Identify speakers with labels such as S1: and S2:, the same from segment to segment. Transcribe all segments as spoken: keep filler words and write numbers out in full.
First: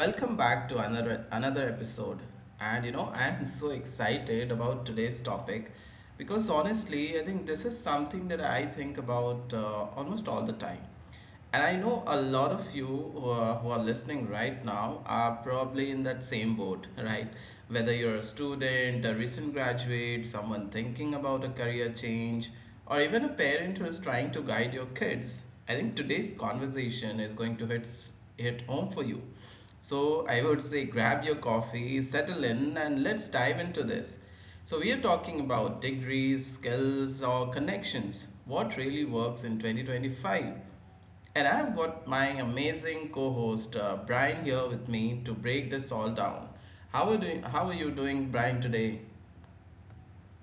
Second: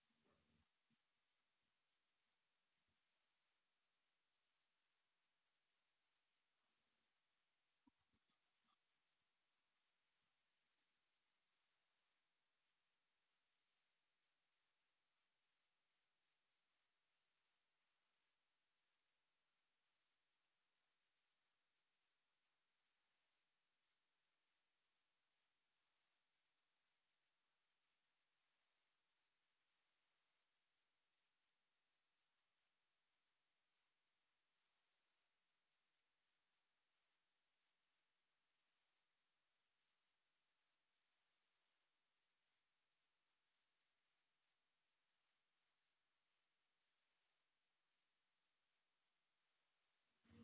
S1: welcome back to another another episode. And you know, I am so excited about today's topic because honestly, I think this is something that I think about uh, almost all the time. And I know a lot of you who are, who are listening right now are probably in that same boat, right? Whether you're a student, a recent graduate, someone thinking about a career change or even a parent who is trying to guide your kids, I think today's conversation is going to hit, s- hit home for you. So, I would say grab your coffee, settle in, and let's dive into this. So, we are talking about degrees, skills, or connections. What really works in twenty twenty-five? And I've got my amazing co host uh, Brian here with me to break this all down. How are, doing, how are you doing, Brian, today?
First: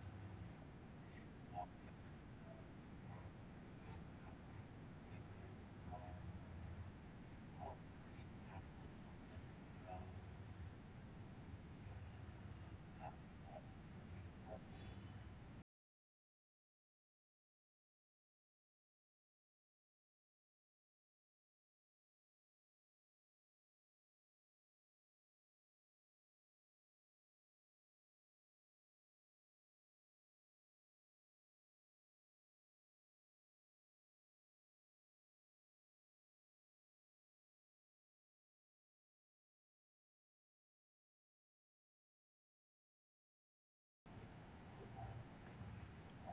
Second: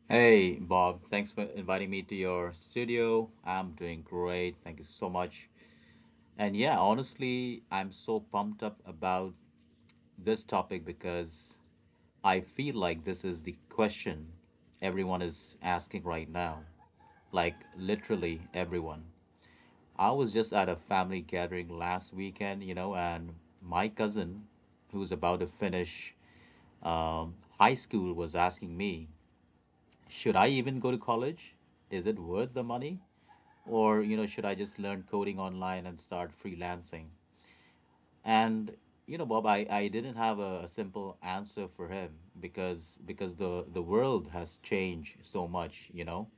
S2: Hey, Bob. Thanks for inviting me to your studio. I'm doing great. Thank you so much. And yeah, honestly, I'm so pumped up about this topic because I feel like this is the question everyone is asking right now. Like, literally, everyone. I was just at a family gathering last weekend, you know, and my cousin, who's about to finish um, high school, was asking me. Should I even go to college? Is it worth the money? Or, you know, should I just learn coding online and start freelancing? And, you know, Bob, I, I didn't have a, a simple answer for him because because the the world has changed so much, you know.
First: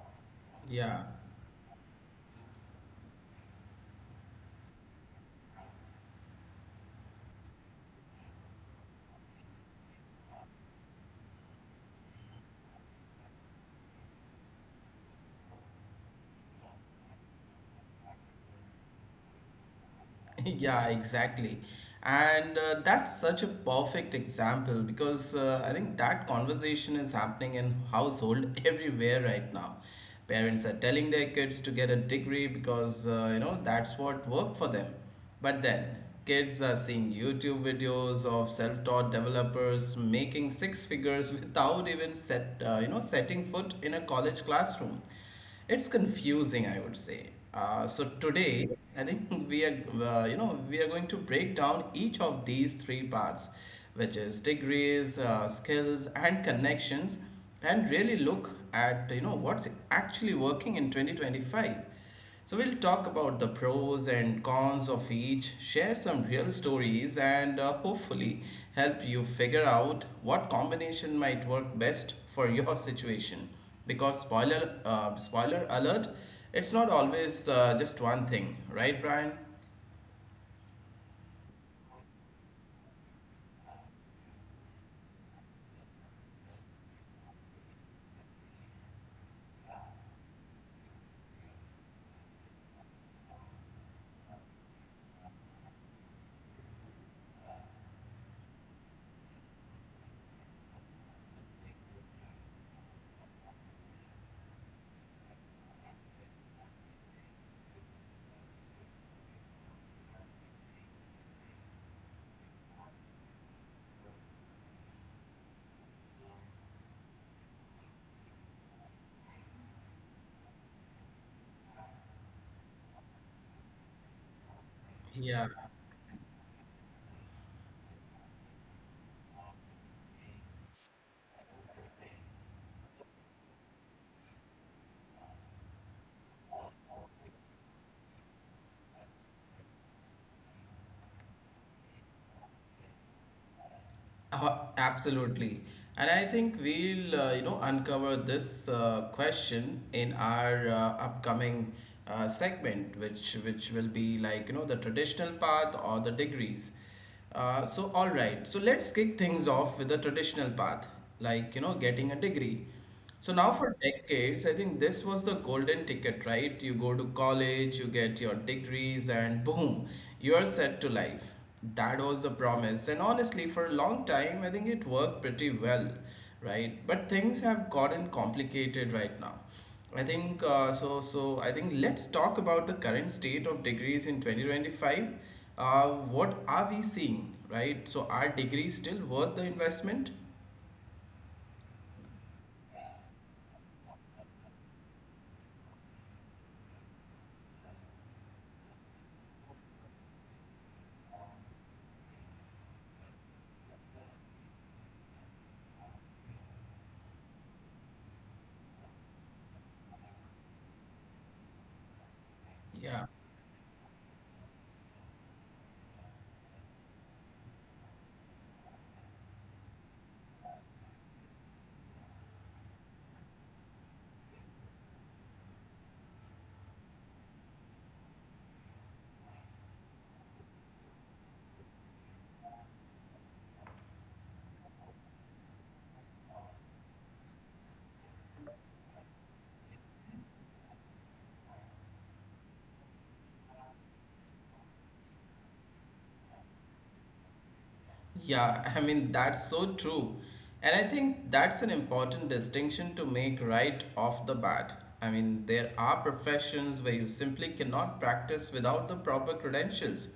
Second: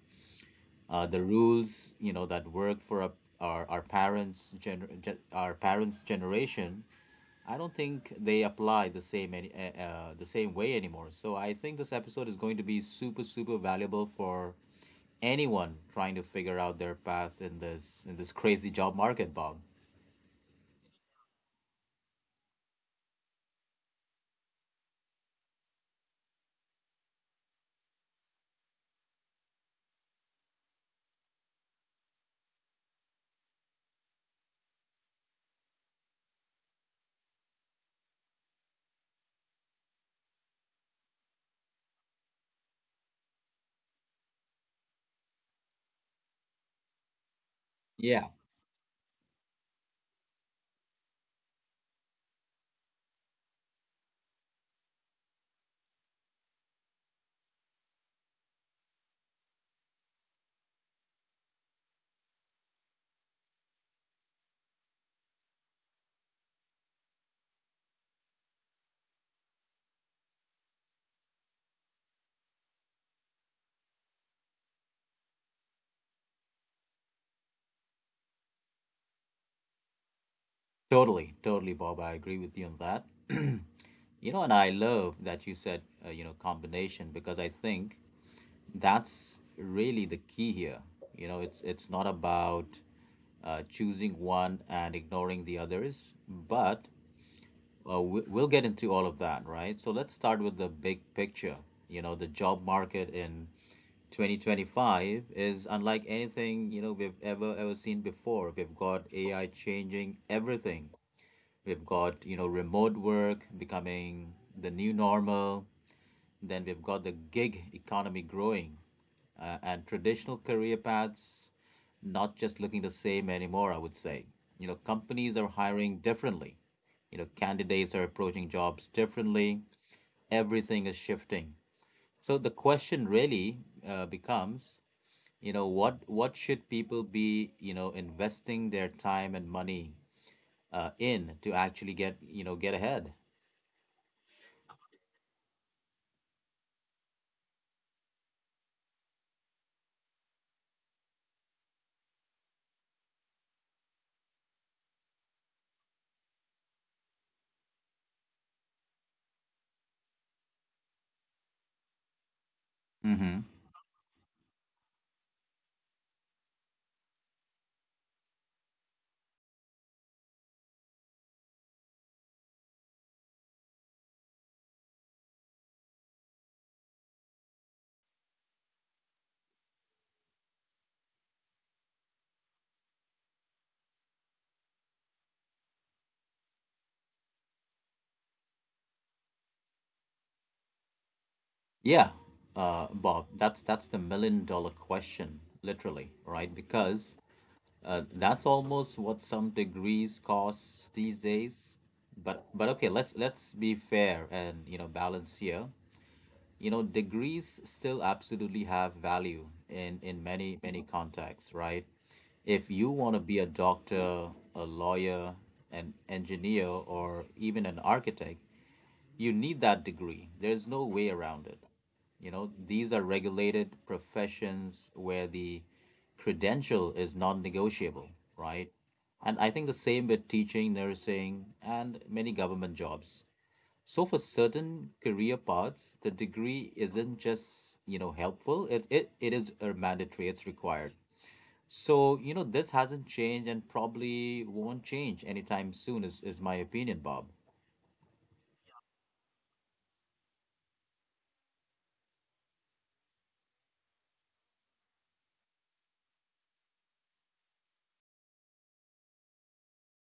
S1: Yeah.
S2: uh, The rules, you know, that work for our our, our, parents gener- ge- our parents' generation, I don't think they apply the same any, uh, uh, the same way anymore. So I think this episode is going to be super super valuable for anyone trying to figure out their path in this in this crazy job market, Bob.
S1: Yeah, exactly. And uh, that's such a perfect example because uh, I think that conversation is happening in household everywhere right now. Parents are telling their kids to get a degree because uh, you know that's what worked for them. But then kids are seeing YouTube videos of self-taught developers making six figures without even set uh, you know setting foot in a college classroom. It's confusing, I would say. Uh, so
S2: Yeah,
S1: today, I think we are, uh, you know, we are going to break down each of these three parts, which is degrees, uh, skills, and connections, and really look at, you know, what's actually working in twenty twenty-five. So we'll talk about the pros and cons of each, share some real stories, and uh, hopefully help you figure out what combination might work best for your situation. Because spoiler, uh, spoiler alert, it's not always uh, just one thing, right, Brian?
S2: totally, totally, Bob. I agree with you on that. You know, and I love that you said, uh, you know, combination, because I think that's really the key here. You know, it's it's not about uh, choosing one and ignoring the others, but uh, we, we'll get into all of that, right? So let's start with the big picture. You know, the job market in twenty twenty-five is unlike anything, you know, we've ever ever seen before. We've got AI changing everything, we've got, you know, remote work becoming the new normal, then we've got the gig economy growing, uh, and traditional career paths not just looking the same anymore, I would say. You know, companies
S1: Yeah.
S2: are hiring differently. You know, candidates are approaching jobs differently. Everything is shifting. So the question really uh, becomes, you know, what what should people be, you know, investing their time and money uh, in to actually get, you know, get ahead?
S1: Uh, absolutely. And I think we'll, uh, you know, uncover this uh, question in our uh, upcoming uh, segment, which which will be like, you know, the traditional path or the degrees. Uh, so all right, so let's kick things off with the traditional path, like, you know, getting a degree. So
S2: Mm-hmm.
S1: now for decades, I think this was the golden ticket, right? You go to college, you get your degrees, and boom, you are set to life. That was the promise. And honestly, for a long time, I think it worked pretty well, right? But things have gotten complicated right now. I think uh, so. So I think let's talk about the current state of degrees in twenty twenty-five. Uh, what are we seeing, right? So are degrees still worth the investment?
S2: Yeah, uh, Bob, that's that's the million dollar question, literally, right? Because uh, that's almost what some degrees cost these days. But but okay, let's let's be fair and, you know, balance here. You know, degrees still absolutely have value in in many many contexts, right? If you
S1: Yeah.
S2: want to be a doctor, a lawyer, an engineer, or even an architect, you need that degree. There's no way around it. You know, these are regulated professions where the credential is non-negotiable, right? And I think the same with teaching, nursing, and many government jobs. So for certain career paths, the degree isn't just, you know, helpful. It it, it is a mandatory, it's required. So, you know, this hasn't changed and probably won't change anytime soon, is, is my opinion, Bob.
S1: Yeah, I mean, that's so true. And I think that's an important distinction to make right off the bat. I mean, there are professions where you simply cannot practice without the proper credentials.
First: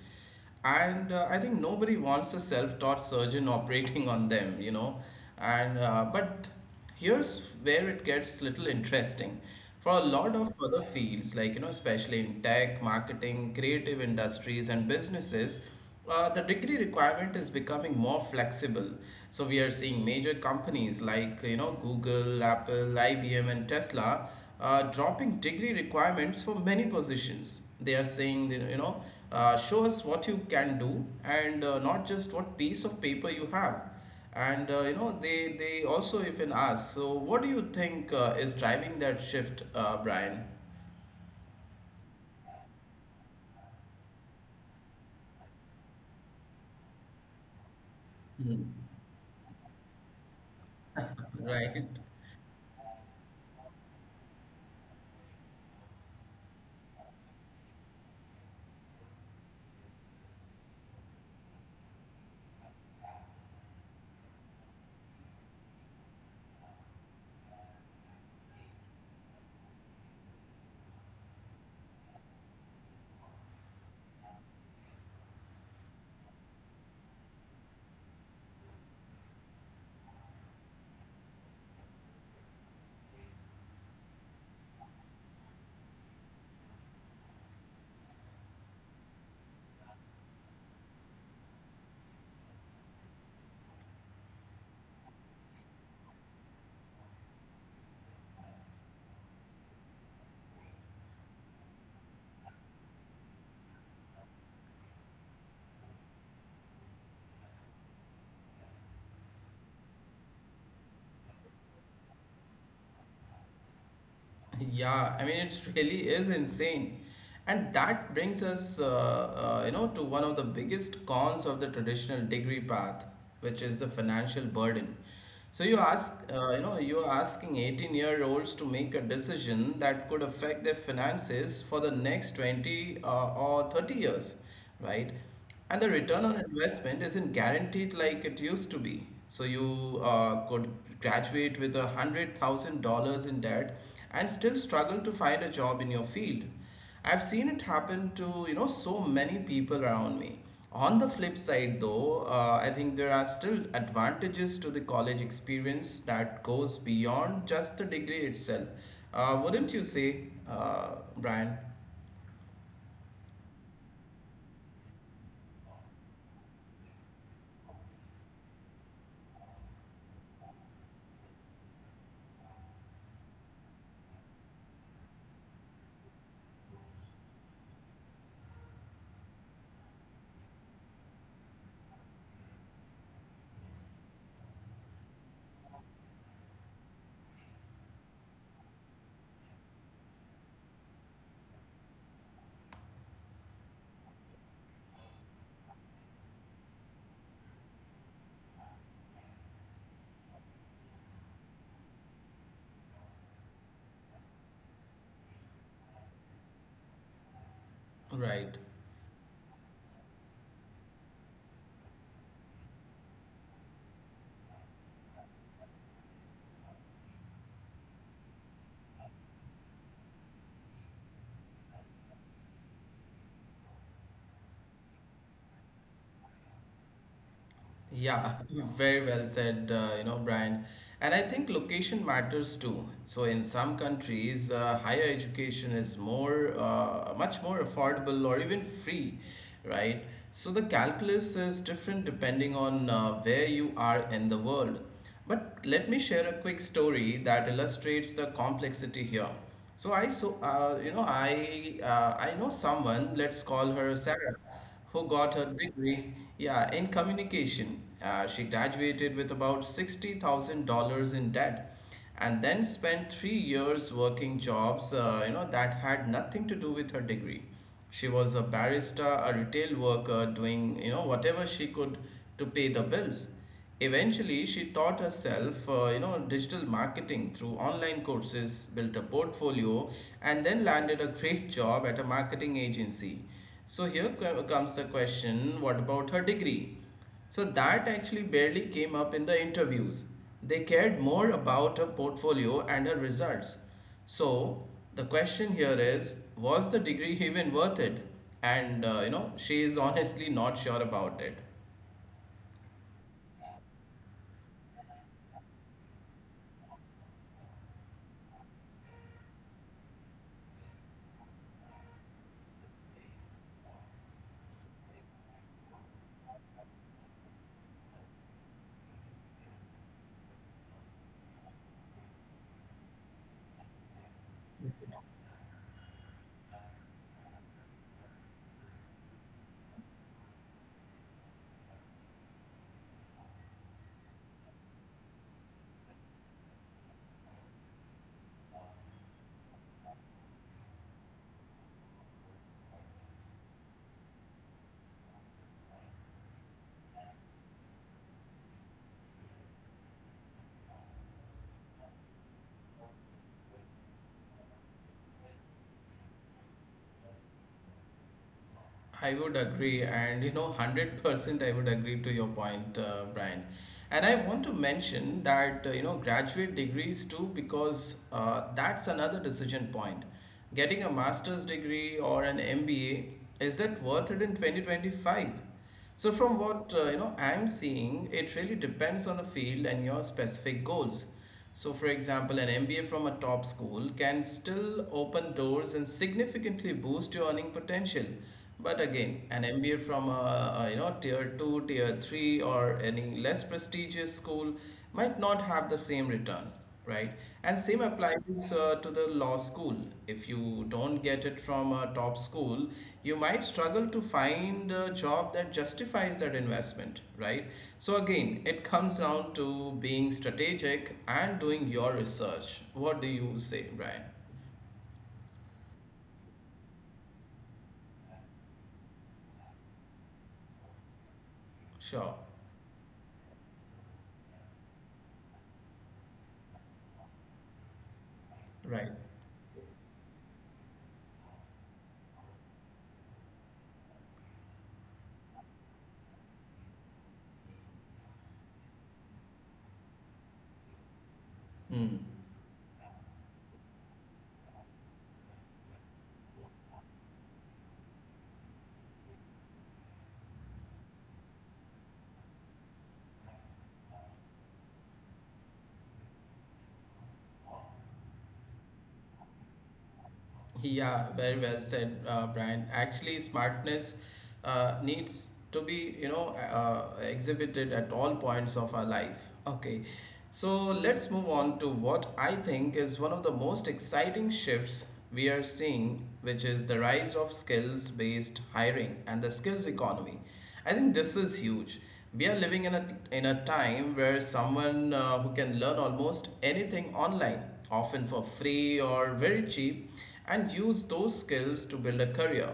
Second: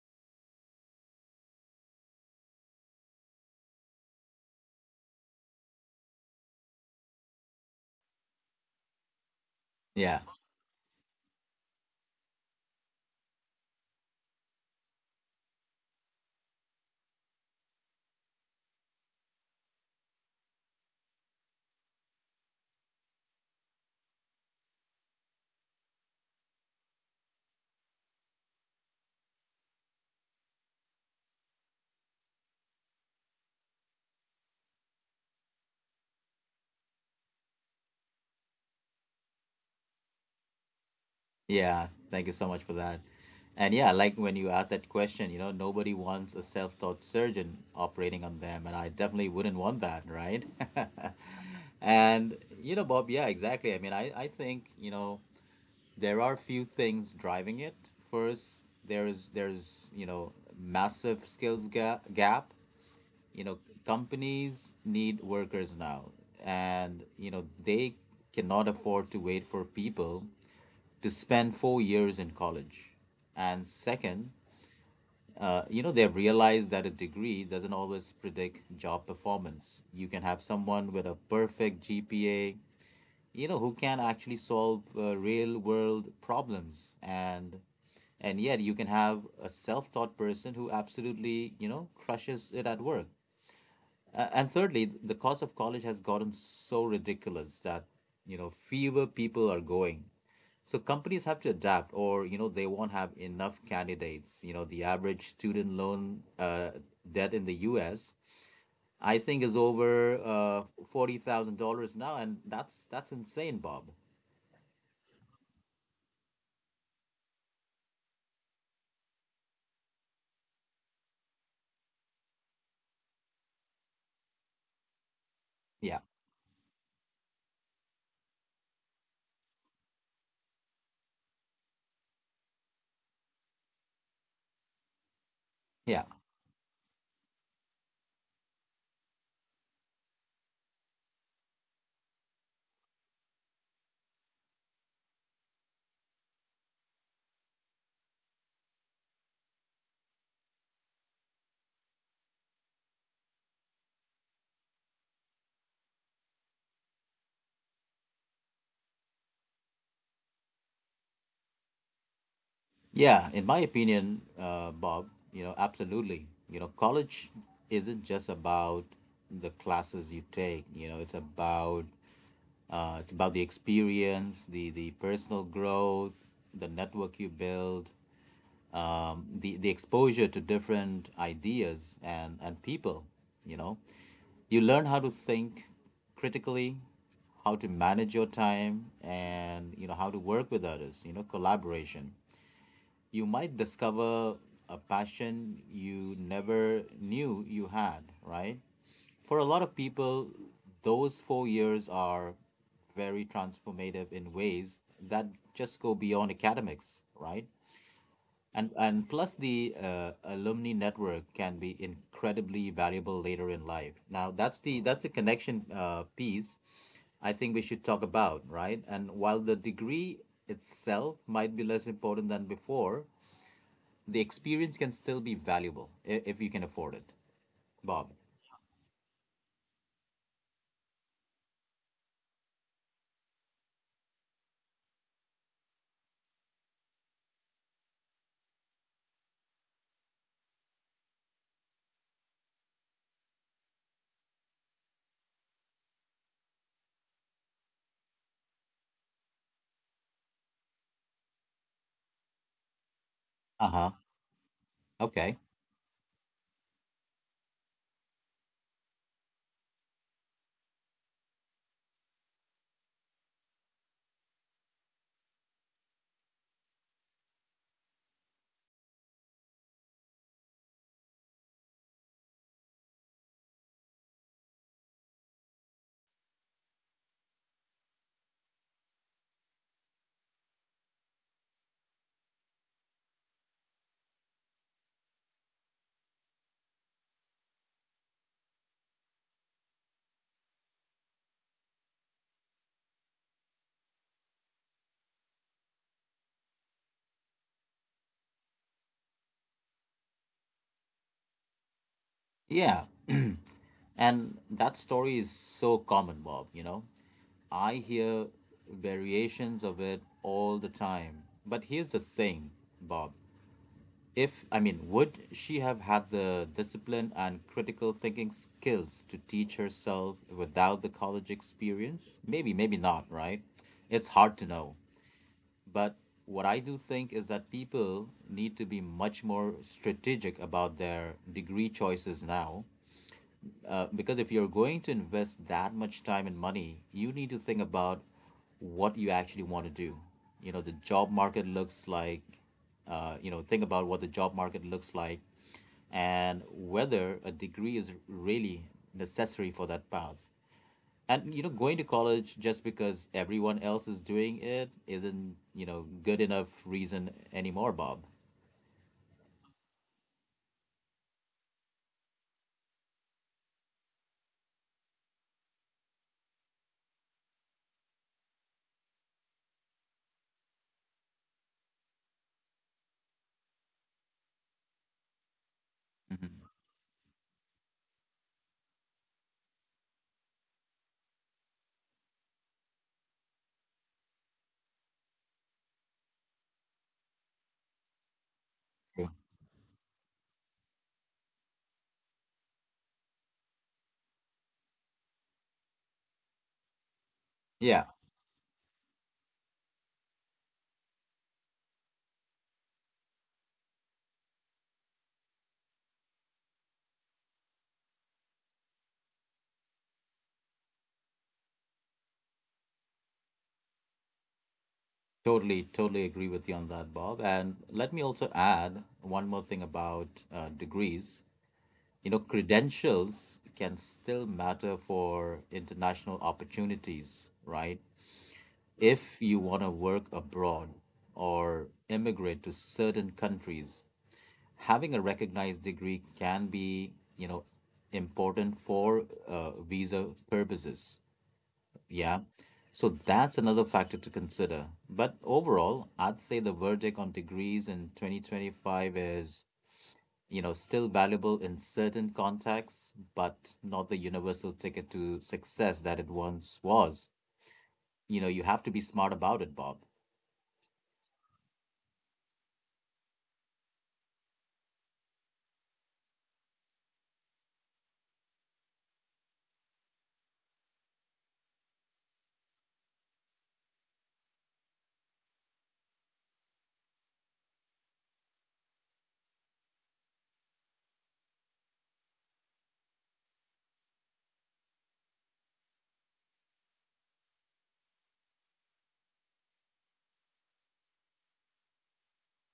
S1: And uh, I think nobody wants a self taught surgeon operating on them, you know. And uh, but here's where it gets little interesting. For a
S2: Yeah.
S1: lot of other fields, like you know, especially in tech, marketing, creative industries, and businesses, uh, the degree requirement is becoming more flexible. So we are seeing major companies like you know Google, Apple, I B M, and Tesla uh, dropping degree requirements for many positions. They are saying that, you know, uh, show us what you can do and uh, not just what piece of paper you have. And uh, you know, they they also even ask, so what do you think uh, is driving that shift, uh, Brian?
S2: Yeah, thank you so much for that. And yeah, like when you asked that question, you know, nobody wants a self-taught surgeon operating on them,
S1: Mhm.
S2: and I definitely wouldn't want that, right?
S1: Right.
S2: And you know, Bob, yeah, exactly. I mean, I I think, you know, there are few things driving it. First, there's there's, you know, massive skills ga gap. You know, companies need workers now, and, you know, they cannot afford to wait for people to spend four years in college. And second, uh, you know, they've realized that a degree doesn't always predict job performance. You can have someone with a perfect G P A, you know, who can actually solve uh, real world problems. And and yet you can have a self-taught person who absolutely, you know, crushes it at work. Uh, and thirdly, th- the cost of college has gotten so ridiculous that, you know, fewer people are going. So companies have to adapt or, you know, they won't have enough candidates. You know, the average student loan uh, debt in the U S, I think is over uh, forty thousand dollars now. And that's that's insane, Bob.
S1: Yeah, I mean it really is insane. And that brings us, uh, uh, you know, to one of the biggest cons of the traditional degree path, which is the financial burden. So you
S2: Yeah.
S1: ask, uh, you know, you're asking eighteen-year-olds to make a decision that could affect their finances for the next twenty uh, or thirty years, right? And the
S2: Yeah.
S1: return on investment isn't guaranteed like it used to be. So you uh, could graduate with a hundred thousand dollars in debt and still struggle to find a job in your field. I've seen it happen to you know so many people around me. On the flip side, though, uh, I think there are still advantages to the college experience that goes beyond just the degree itself. Uh, wouldn't you say, uh, Brian?
S2: Yeah, in my opinion, uh, Bob, you know, absolutely. You know, college isn't just about the classes you take. You know, it's about uh, it's about the experience, the the personal growth, the network you build, um, the the exposure to different ideas and and people. You know, you learn how to think critically, how to manage your time, and, you know, how to work with others. You know, collaboration. You might discover a passion you never knew you had, right? For a lot of people, those four years are very transformative in ways that just go beyond academics, right?
S1: Right.
S2: And, and plus, the uh, alumni network can be incredibly valuable later in life. Now, that's the that's the connection uh, piece I think we should talk about, right? And while the degree itself might be less important than before, the experience can still be valuable i- if you can afford it, Bob.
S1: Yeah, very well said, uh, you know, Brian. And I think location matters too. So in some countries, uh, higher education is more, uh, much more affordable or even free, right? So the calculus is different depending on uh, where you are in the world. But let me share a quick story that illustrates the complexity here. So I so uh, you know I uh, I know someone. Let's
S2: Uh
S1: call
S2: huh.
S1: her Sarah who got
S2: Okay.
S1: her degree, yeah, in communication. Uh, she graduated with about sixty thousand dollars in debt and then spent three years working jobs, uh, you know, that had nothing to do with her degree. She was a barista, a retail worker, doing, you know, whatever she could to pay the bills. Eventually, she taught herself, uh, you know, digital marketing through online courses, built a portfolio, and then landed a great job at a marketing agency. So here comes the question, what about her degree? So that actually barely came up in the interviews. They cared more about her portfolio and her results. So the question here is, was the degree even worth it? And uh, you know, she is honestly not sure about it.
S2: Yeah. And that story is so common, Bob, you know? I hear variations of it all the time. But here's the thing, Bob. If, I mean, would she have had the discipline and critical thinking skills to teach herself without the college experience? Maybe, maybe not, right? It's hard to know. But what I do think is that people need to be much more strategic about their degree choices now. Uh, because if you're going to invest that much time and money, you need to think about what you actually want to do. You know, the job market looks like, uh, you know, Think about what the job market looks like and whether a degree is really necessary for that path. And, you know, going to college just because everyone else is doing it isn't, you know, good enough reason anymore, Bob.
S1: I would agree, and you know, one hundred percent I would agree to your point, uh, Brian. And I want to mention that, uh, you know, graduate degrees too, because uh, that's another decision point. Getting a master's degree or an M B A, is that worth it in twenty twenty-five? So from
S2: Mhm.
S1: what uh, you know I'm seeing, it really depends on the field and your specific goals. So for example, an M B A from a top school can still open doors and significantly boost your earning potential. But
S2: True.
S1: again, an M B A from a, a you know tier two, tier three or any less prestigious school might not have the same return. Right. And same
S2: Yeah,
S1: applies uh, to the law school. If you don't get it from a top school, you might struggle to find a job that justifies that investment, right? So again, it comes down to being strategic and doing your research. What do you say, Brian?
S2: totally totally agree with you on that, Bob. And let me also add one more thing about uh, degrees. You
S1: Sure.
S2: know, credentials can still matter for international opportunities, right?
S1: Right.
S2: If you want to work abroad or immigrate to certain countries, having a recognized degree can be, you know, important for uh, visa purposes.
S1: Hmm.
S2: Yeah. So that's another factor to consider. But overall, I'd say the verdict on degrees in twenty twenty-five is, you know, still valuable in certain contexts, but not the universal ticket to success that it once was. You know, you have to be smart about it, Bob.
S1: Yeah, very well said, uh, Brian. Actually, smartness uh, needs to be, you know, uh, exhibited at all points of our life. Okay, so let's move on to what I think is one of the most exciting shifts we are seeing, which is the rise of skills based hiring and the skills economy. I think this is huge. We are living in a, in a time where someone uh, who can learn almost anything online often for free or very cheap, and use those skills to build a career.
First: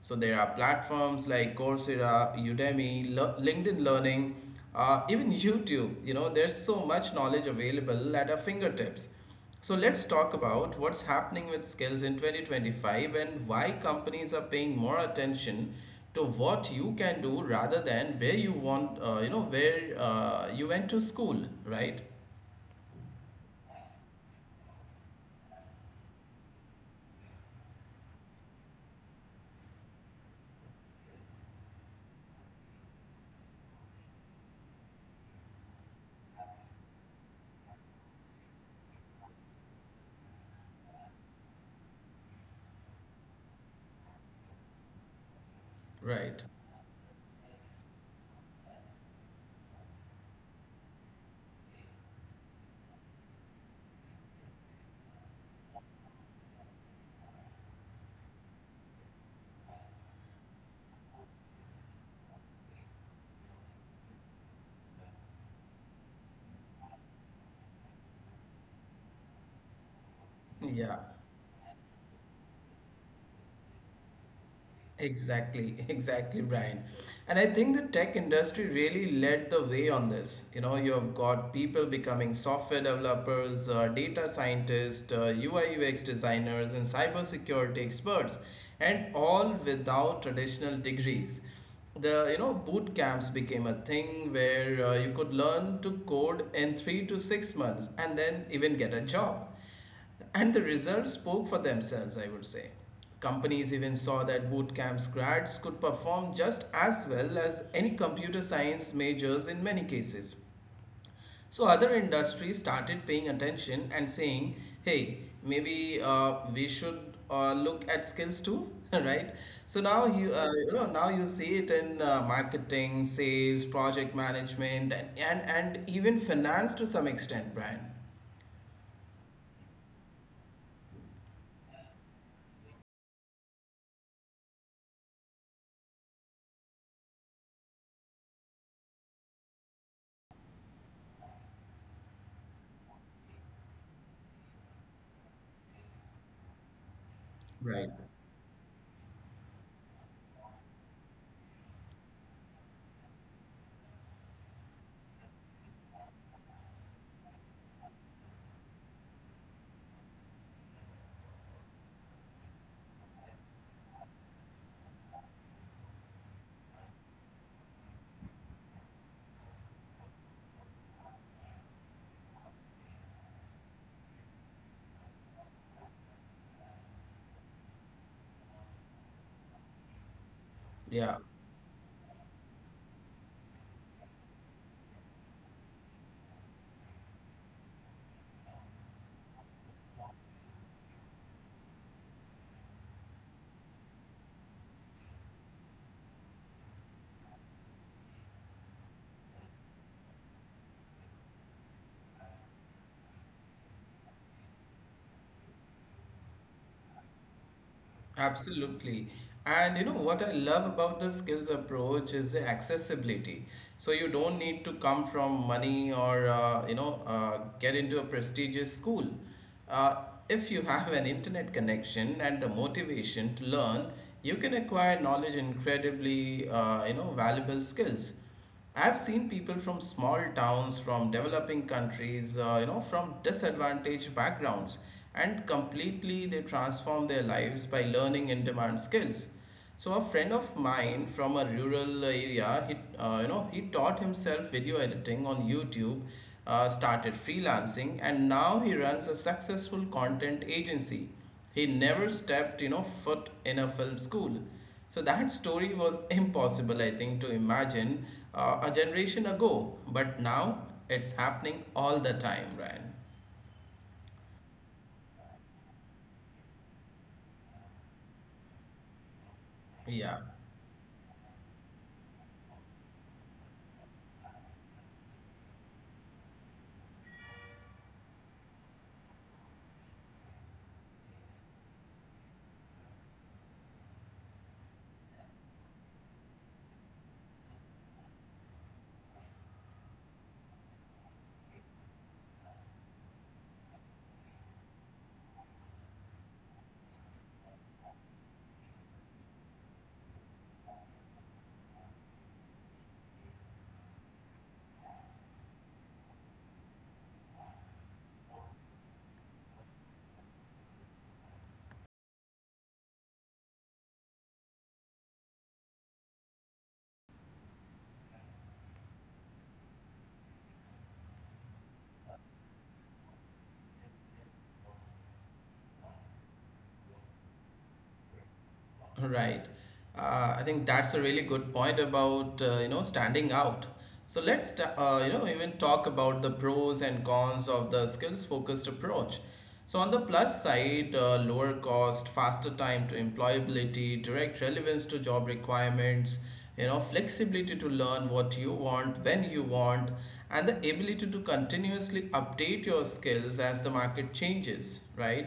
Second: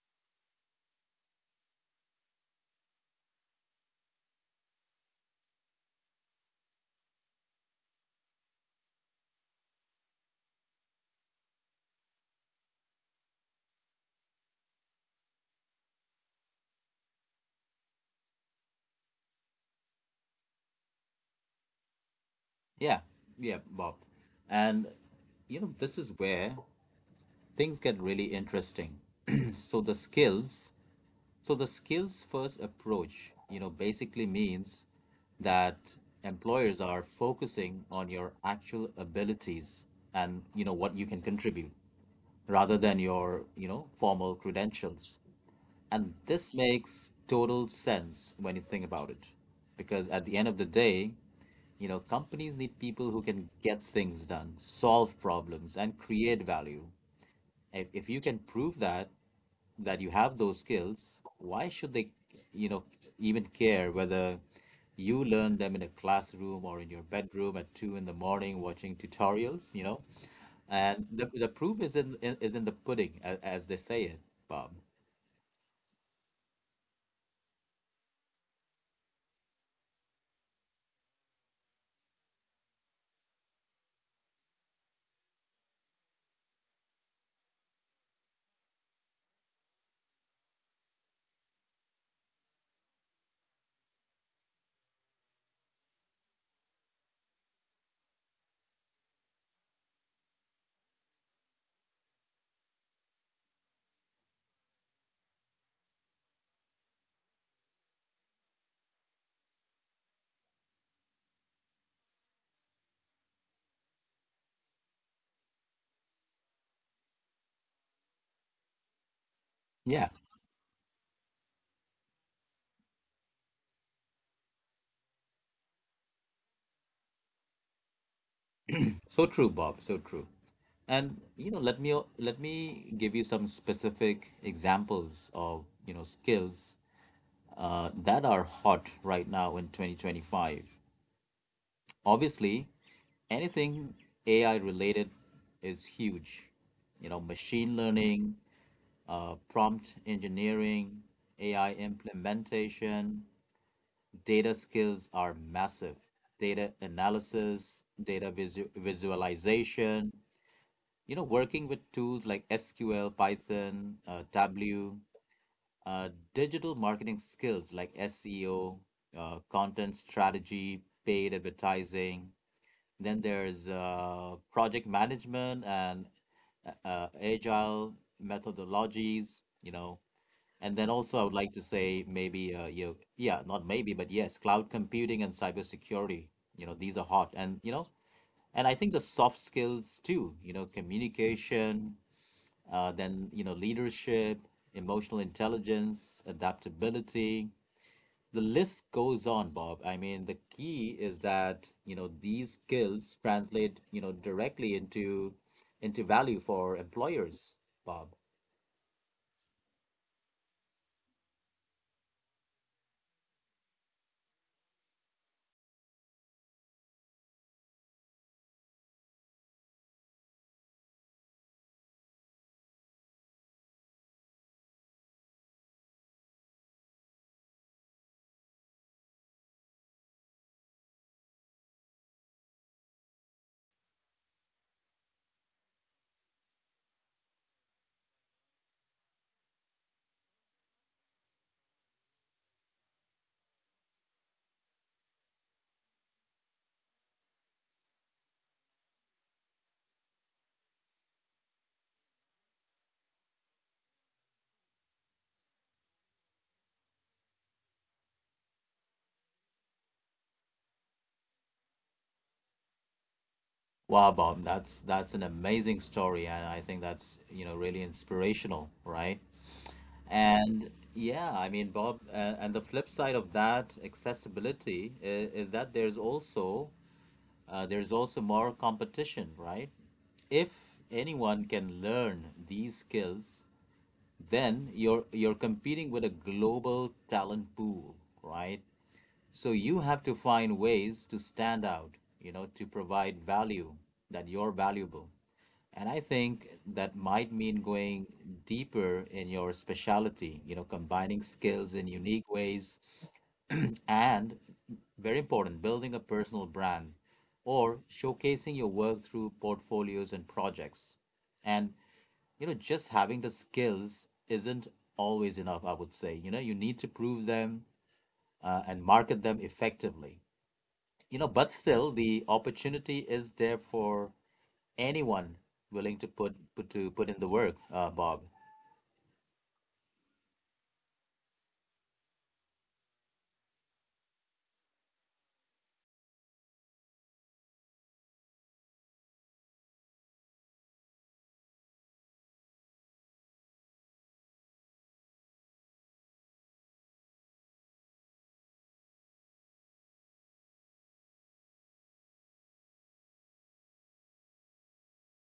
S1: So there are platforms like Coursera, Udemy, Le- LinkedIn Learning, uh, even YouTube. You know, there's so much knowledge available at our fingertips. So let's talk about what's happening with skills in twenty twenty-five and why companies are paying more attention to what you can do rather than where you want, uh, you know, where uh, you went to school, right?
S2: Yeah. Yeah, Bob. And, you know, this is where things get really interesting. so the skills, so the skills first approach, you know, basically means that employers are focusing on your actual abilities and, you know, what you can contribute rather than your, you know, formal credentials. And
S1: Right.
S2: this makes total sense when you think about it. Because at the end of the day, you know, companies need people who can get things done, solve problems, and create value. If, if you can prove that, that you have those skills, why should they, you know, even care whether you learn them in a classroom or in your bedroom at two in the morning watching tutorials, you know?
S1: Yeah.
S2: And the, the proof is in in- is in the pudding, as, as they say it, Bob.
S1: Exactly, exactly, Brian. And I think the tech industry really led the way on this. You know, you have got people becoming software developers, uh, data scientists, uh, U I U X designers, and cybersecurity experts, and all without traditional degrees. The you know boot camps became a thing where uh, you could learn to code in three to six months and then even get a job. And the results spoke for themselves, I would say. Companies even saw that boot camps grads could perform just as well as any computer science majors in many cases. So other industries started paying attention and saying, hey, maybe uh, we should uh, look at skills too, right? So now
S2: Yeah,
S1: you, uh, you know, now you see it in uh, marketing, sales, project management, and, and, and even finance to some extent, Brian.
S2: so true, Bob, so true. And you know, let me let me give you some specific examples of, you know, skills uh, that are hot right now in twenty twenty-five. Obviously, anything A I related is huge. You know, machine
S1: Right.
S2: learning, uh, prompt engineering, A I implementation, data skills are massive. Data analysis, data visu- visualization, you know, working with tools like S Q L, Python, uh, Tableau, uh, digital marketing skills like S E O, uh, content strategy, paid advertising, then there's uh, project management and a- uh, agile methodologies, you know. And then
S1: Yeah.
S2: also, I would like to say maybe, uh, you know, yeah, not maybe, but yes, cloud computing and cybersecurity, you know, these are hot. And, you know, and I think the soft skills too, you know, communication, uh, then, you know, leadership, emotional intelligence, adaptability, the list goes on, Bob. I mean, the key is that, you know, these skills translate, you know, directly into into value for employers, Bob.
S1: Absolutely. And you know what I love about the skills approach is the accessibility. So you don't need to come from money or uh, you know uh, get into a prestigious school. Uh, if you have an internet connection and the motivation to learn, you can acquire knowledge incredibly uh, you know valuable skills. I've seen people from small towns, from developing countries, uh, you know, from disadvantaged backgrounds, and completely they transform their lives by learning in demand skills. So a friend of mine from a rural area, he, uh, you know, he taught himself video editing on YouTube, uh, started freelancing, and now he runs a successful content agency. He never stepped, you know, foot in a film school. So that story was impossible, I think, to imagine uh, a generation ago, but now it's happening all the time, right?
S2: Wow, Bob, that's that's an amazing story, and I think that's, you know, really inspirational, right?
S1: Yeah.
S2: And yeah, I mean, Bob, uh, and the flip side of that accessibility is, is that there's also uh, there's also more competition, right? If anyone can learn these skills, then you're you're competing with a global talent pool, right? So you have to find ways to stand out, you know, to provide value, that you're valuable. And I think that might mean going deeper in your specialty, you know, combining skills in unique ways, and, very important, building a personal brand or showcasing your work through portfolios and projects. And you know, just having the skills isn't always enough, I would say. You know, you need to prove them uh, and market them effectively. You know, but still, the opportunity is there for anyone willing to put, put to put in the work, uh, Bob.
S1: Right. Uh, I think that's a really good point about uh, you know standing out. So let's ta- uh, you know even talk about the pros and cons of the skills focused approach. So on the plus side, uh, lower cost, faster time to employability, direct relevance to job requirements, you know, flexibility to learn what you want when you want, and the ability to continuously update your skills as the market changes. Right,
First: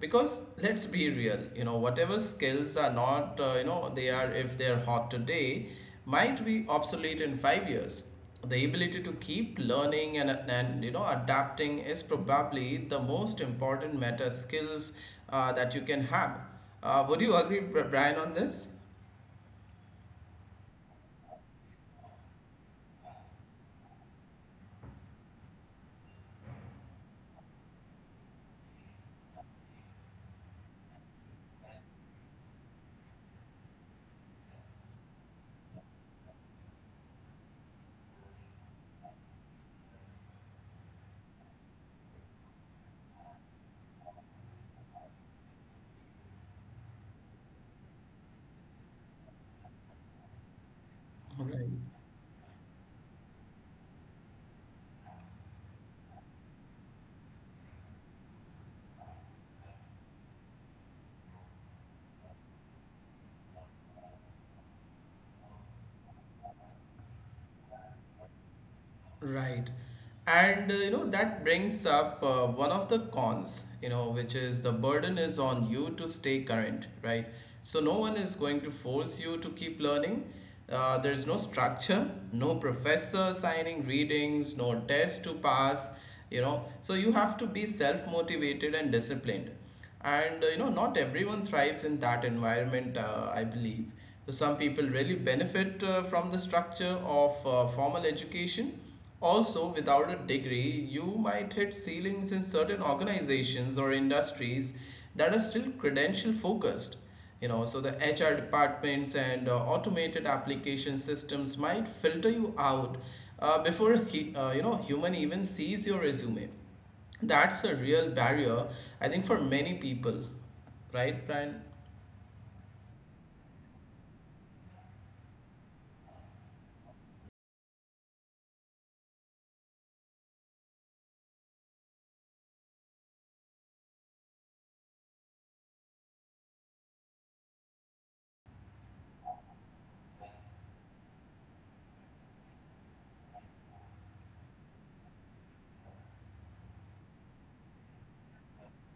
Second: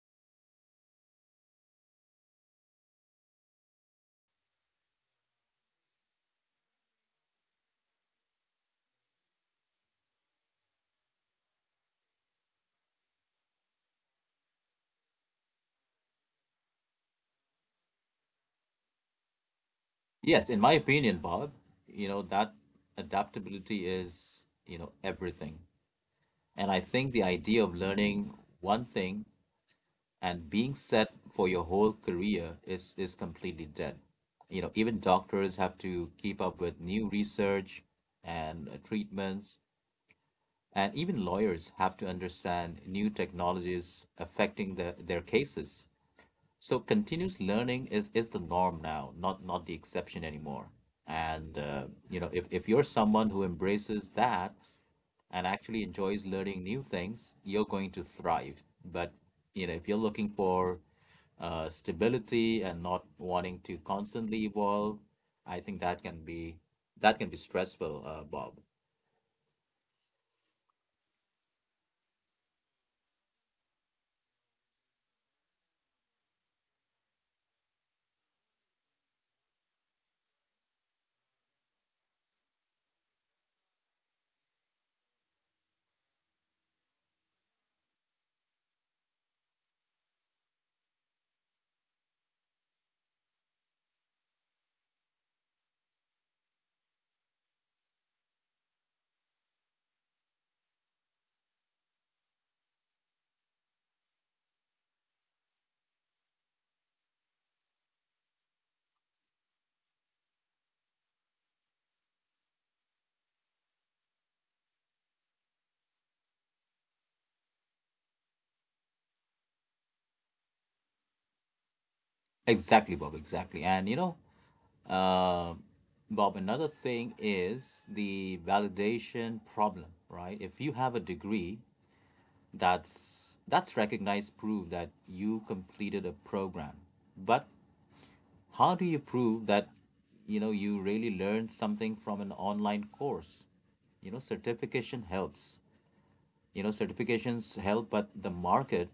S1: because let's be real, you know, whatever skills are not uh, you know they are, if they are hot today, might be obsolete in five years. The ability to keep learning and, and you know, adapting is probably the most important meta skills uh, that you can have. Uh, would you agree Bri- brian on this?
S2: Yes, in my opinion, Bob, you know, that adaptability is, you know, everything. And I think the idea of learning one thing and being set for your whole career is is completely dead. You know, even doctors have to keep up with new research and uh, treatments, and even lawyers have to understand new technologies affecting the, their cases. So continuous learning is is the norm now, not not the exception anymore. And uh,
S1: Right.
S2: You know, if if you're someone who embraces that, and actually enjoys learning new things, you're going to thrive. But you know, if you're looking for uh, stability and not wanting to constantly evolve, I think that can be that can be stressful, uh, Bob.
S1: Right. And uh, you know, that brings up uh, one of the cons, you know, which is the burden is on you to stay current, right? So no one is going to force you to keep learning. Uh, there's no structure, no professor signing readings, no test to pass, you know. So you have to be self motivated and disciplined and uh, you know, not everyone thrives in that environment, uh, I believe. So some people really benefit uh, from the structure of uh, formal education. Also, without a degree, you might hit ceilings in certain organizations or industries that are still credential focused. You know, so the HR departments and uh, automated application systems might filter you out uh, before he, uh, you know human even sees your resume. That's a real barrier, I think, for many people, right, Brian?
S2: Exactly, Bob. Exactly. And you know, uh, Bob, another thing is the validation problem, right? If you have a degree, that's that's recognized proof that you completed a program, but how do you prove that you know you really learned something from an online course? You know, certification helps. You know, certifications help, but the market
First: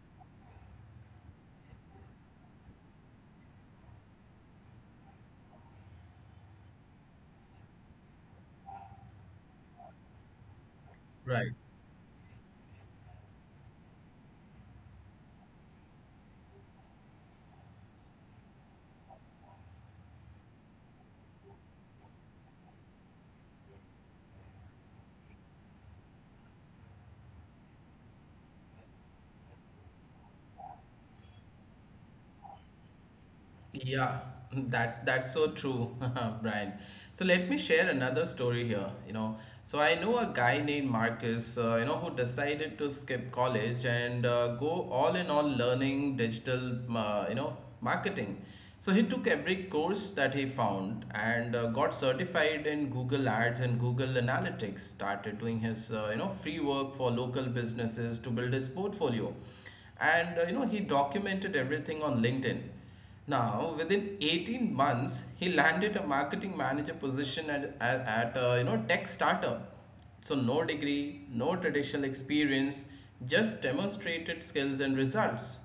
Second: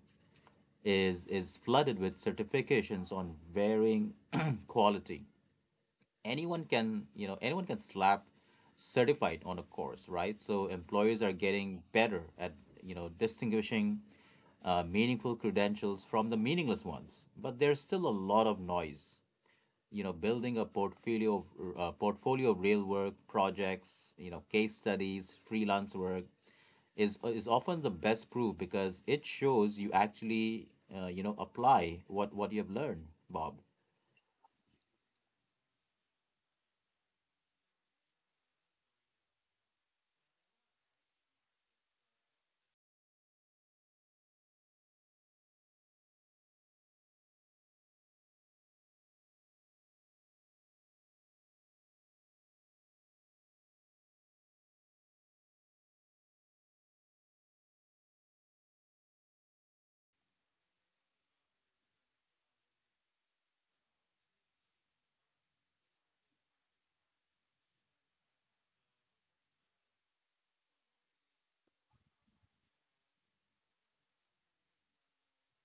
S2: is is flooded with certifications on varying quality. Anyone can, you know, anyone can slap certified on a course, right? So employers are
S1: Right.
S2: getting better at, you know, distinguishing uh, meaningful credentials from the meaningless ones, but there's still a lot of noise. You know, building a portfolio of uh, portfolio of real work projects, you know, case studies, freelance work is is often the best proof, because it shows you actually uh, you know apply what what you've learned, Bob.
S1: Yeah, that's that's so true, Brian. So let me share another story here. You know, so I know a guy named Marcus. Uh, you know, who decided to skip college and uh, go all in all learning digital. Uh, you know, marketing. So he took every course that he found and uh, got certified in Google Ads and Google Analytics. Started doing his uh, you know free work for local businesses to build his portfolio, and uh, you know, he documented everything on LinkedIn. Now, within eighteen months, he landed a marketing manager position at, at, at a you know, tech startup. So no degree, no traditional experience, just demonstrated skills and results.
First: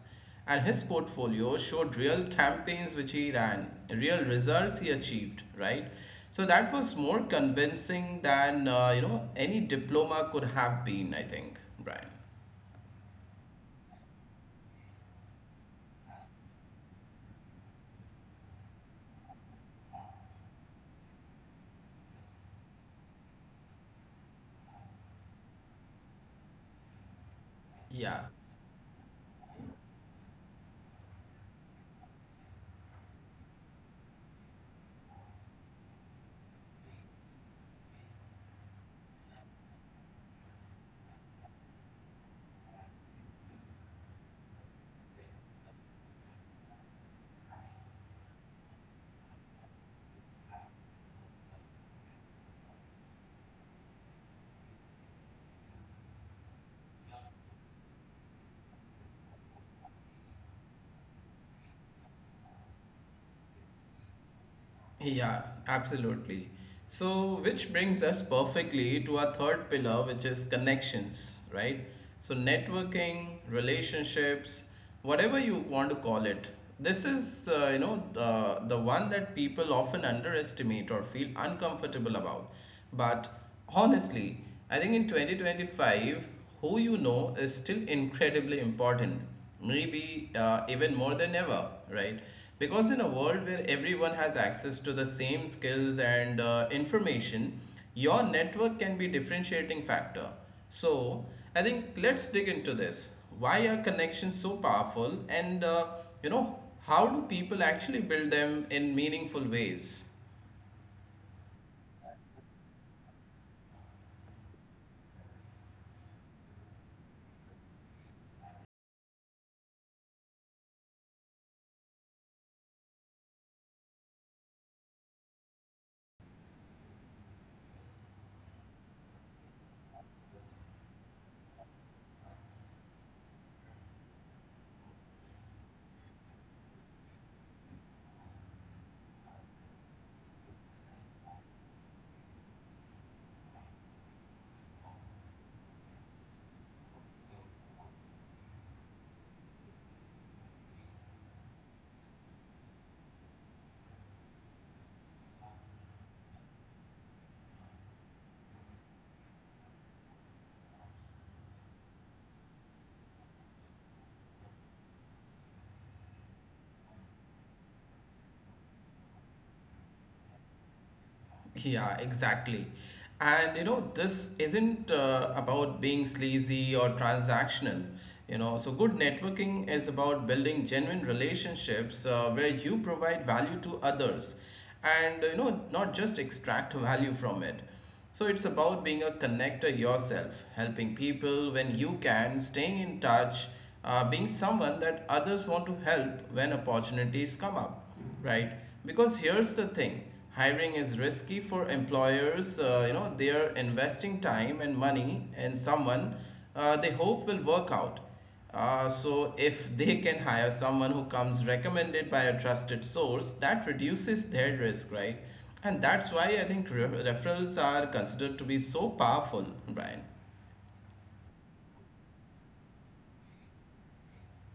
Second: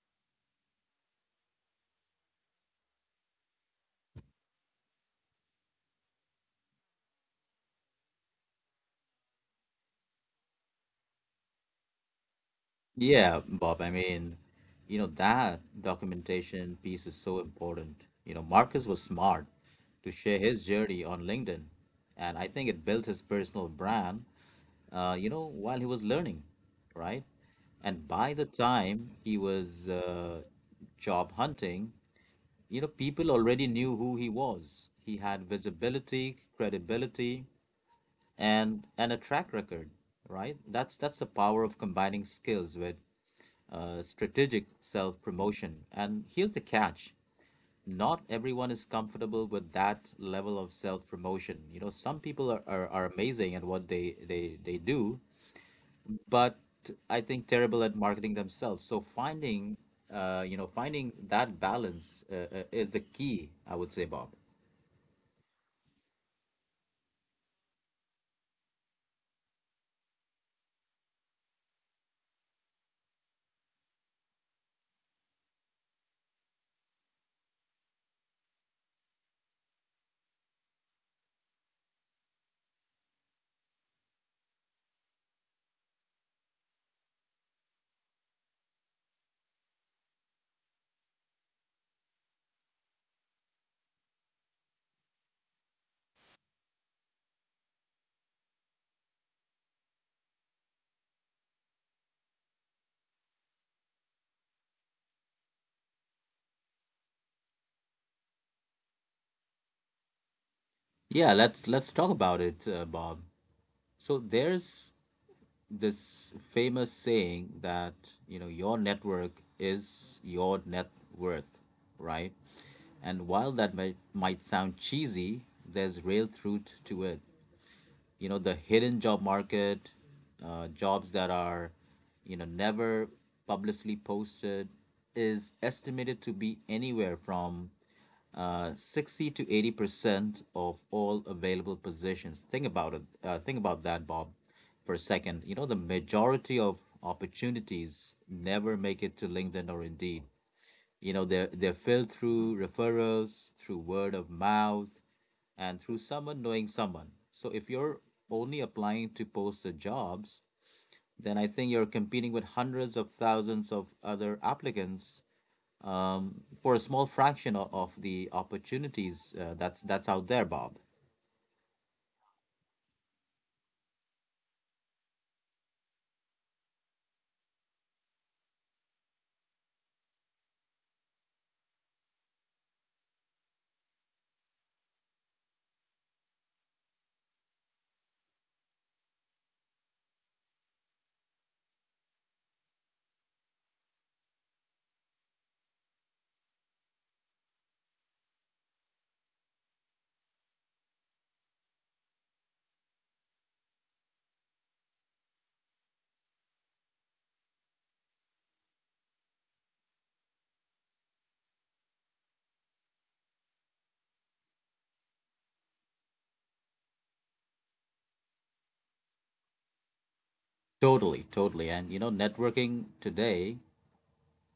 S1: And his portfolio showed real campaigns which he ran, real results he achieved, right? So that was more convincing than uh, you know any diploma could have been, I think, Brian.
S2: Yeah, Bob, I mean, you know, that documentation piece is so important. You know, Marcus was smart to share his journey on LinkedIn, and I think it built his personal brand, uh, you know, while he was learning, right? And
S1: Yeah.
S2: by the time he was uh, job hunting, you know, people already knew who he was. He had visibility, credibility, and and a track record, right? That's that's the power of combining skills with uh, strategic self promotion. And here's the catch: not everyone is comfortable with that level of self promotion. You know, some people are, are, are amazing at what they, they, they do, but I think terrible at marketing themselves. So finding, uh, you know, finding that balance uh, uh, is the key, I would say, Bob.
S1: Yeah, absolutely. So, which brings us perfectly to our third pillar, which is connections, right? So, networking, relationships, whatever you want to call it. This is, uh, you know, the, the one that people often underestimate or feel uncomfortable about. But honestly, I think in twenty twenty-five, who you know is still incredibly important, maybe uh, even more than ever, right? Because in a world where everyone has access to the same skills and uh, information, your network can be differentiating factor. So I think let's dig into this. Why are connections so powerful, and uh, you know how do people actually build them in meaningful ways?
S2: Yeah, let's let's talk about it, uh, Bob. So there's this famous saying that, you know, your network is your net worth, right? And while that might, might sound cheesy, there's real truth to it. You know, the hidden job market, uh, jobs that are, you know, never publicly posted, is estimated to be anywhere from uh, sixty to eighty percent of all available positions. Think about it, uh, think about that, Bob, for a second. You know, the majority of opportunities never make it to LinkedIn or Indeed. You know, they're, they're filled through referrals, through word of mouth, and through someone knowing someone. So if you're only applying to posted jobs, then I think you're competing with hundreds of thousands of other applicants, um, for a small fraction of, of the opportunities uh, that's that's out there, Bob.
S1: Yeah, exactly. And you know, this isn't uh, about being sleazy or transactional. You know, so good networking is about building genuine relationships uh, where you provide value to others, and you know, not just extract value from it. So it's about being a connector yourself, helping people when you can, staying in touch, uh, being someone that others want to help when opportunities come up, right? Because here's the thing, hiring is risky for employers. Uh, you know, they are investing time and money in someone uh, they hope will work out. Uh, so if they can hire someone who comes recommended by a trusted source, that reduces their risk, right? And that's why I think re- referrals are considered to be so powerful, Brian.
S2: Totally, totally. And you know, networking today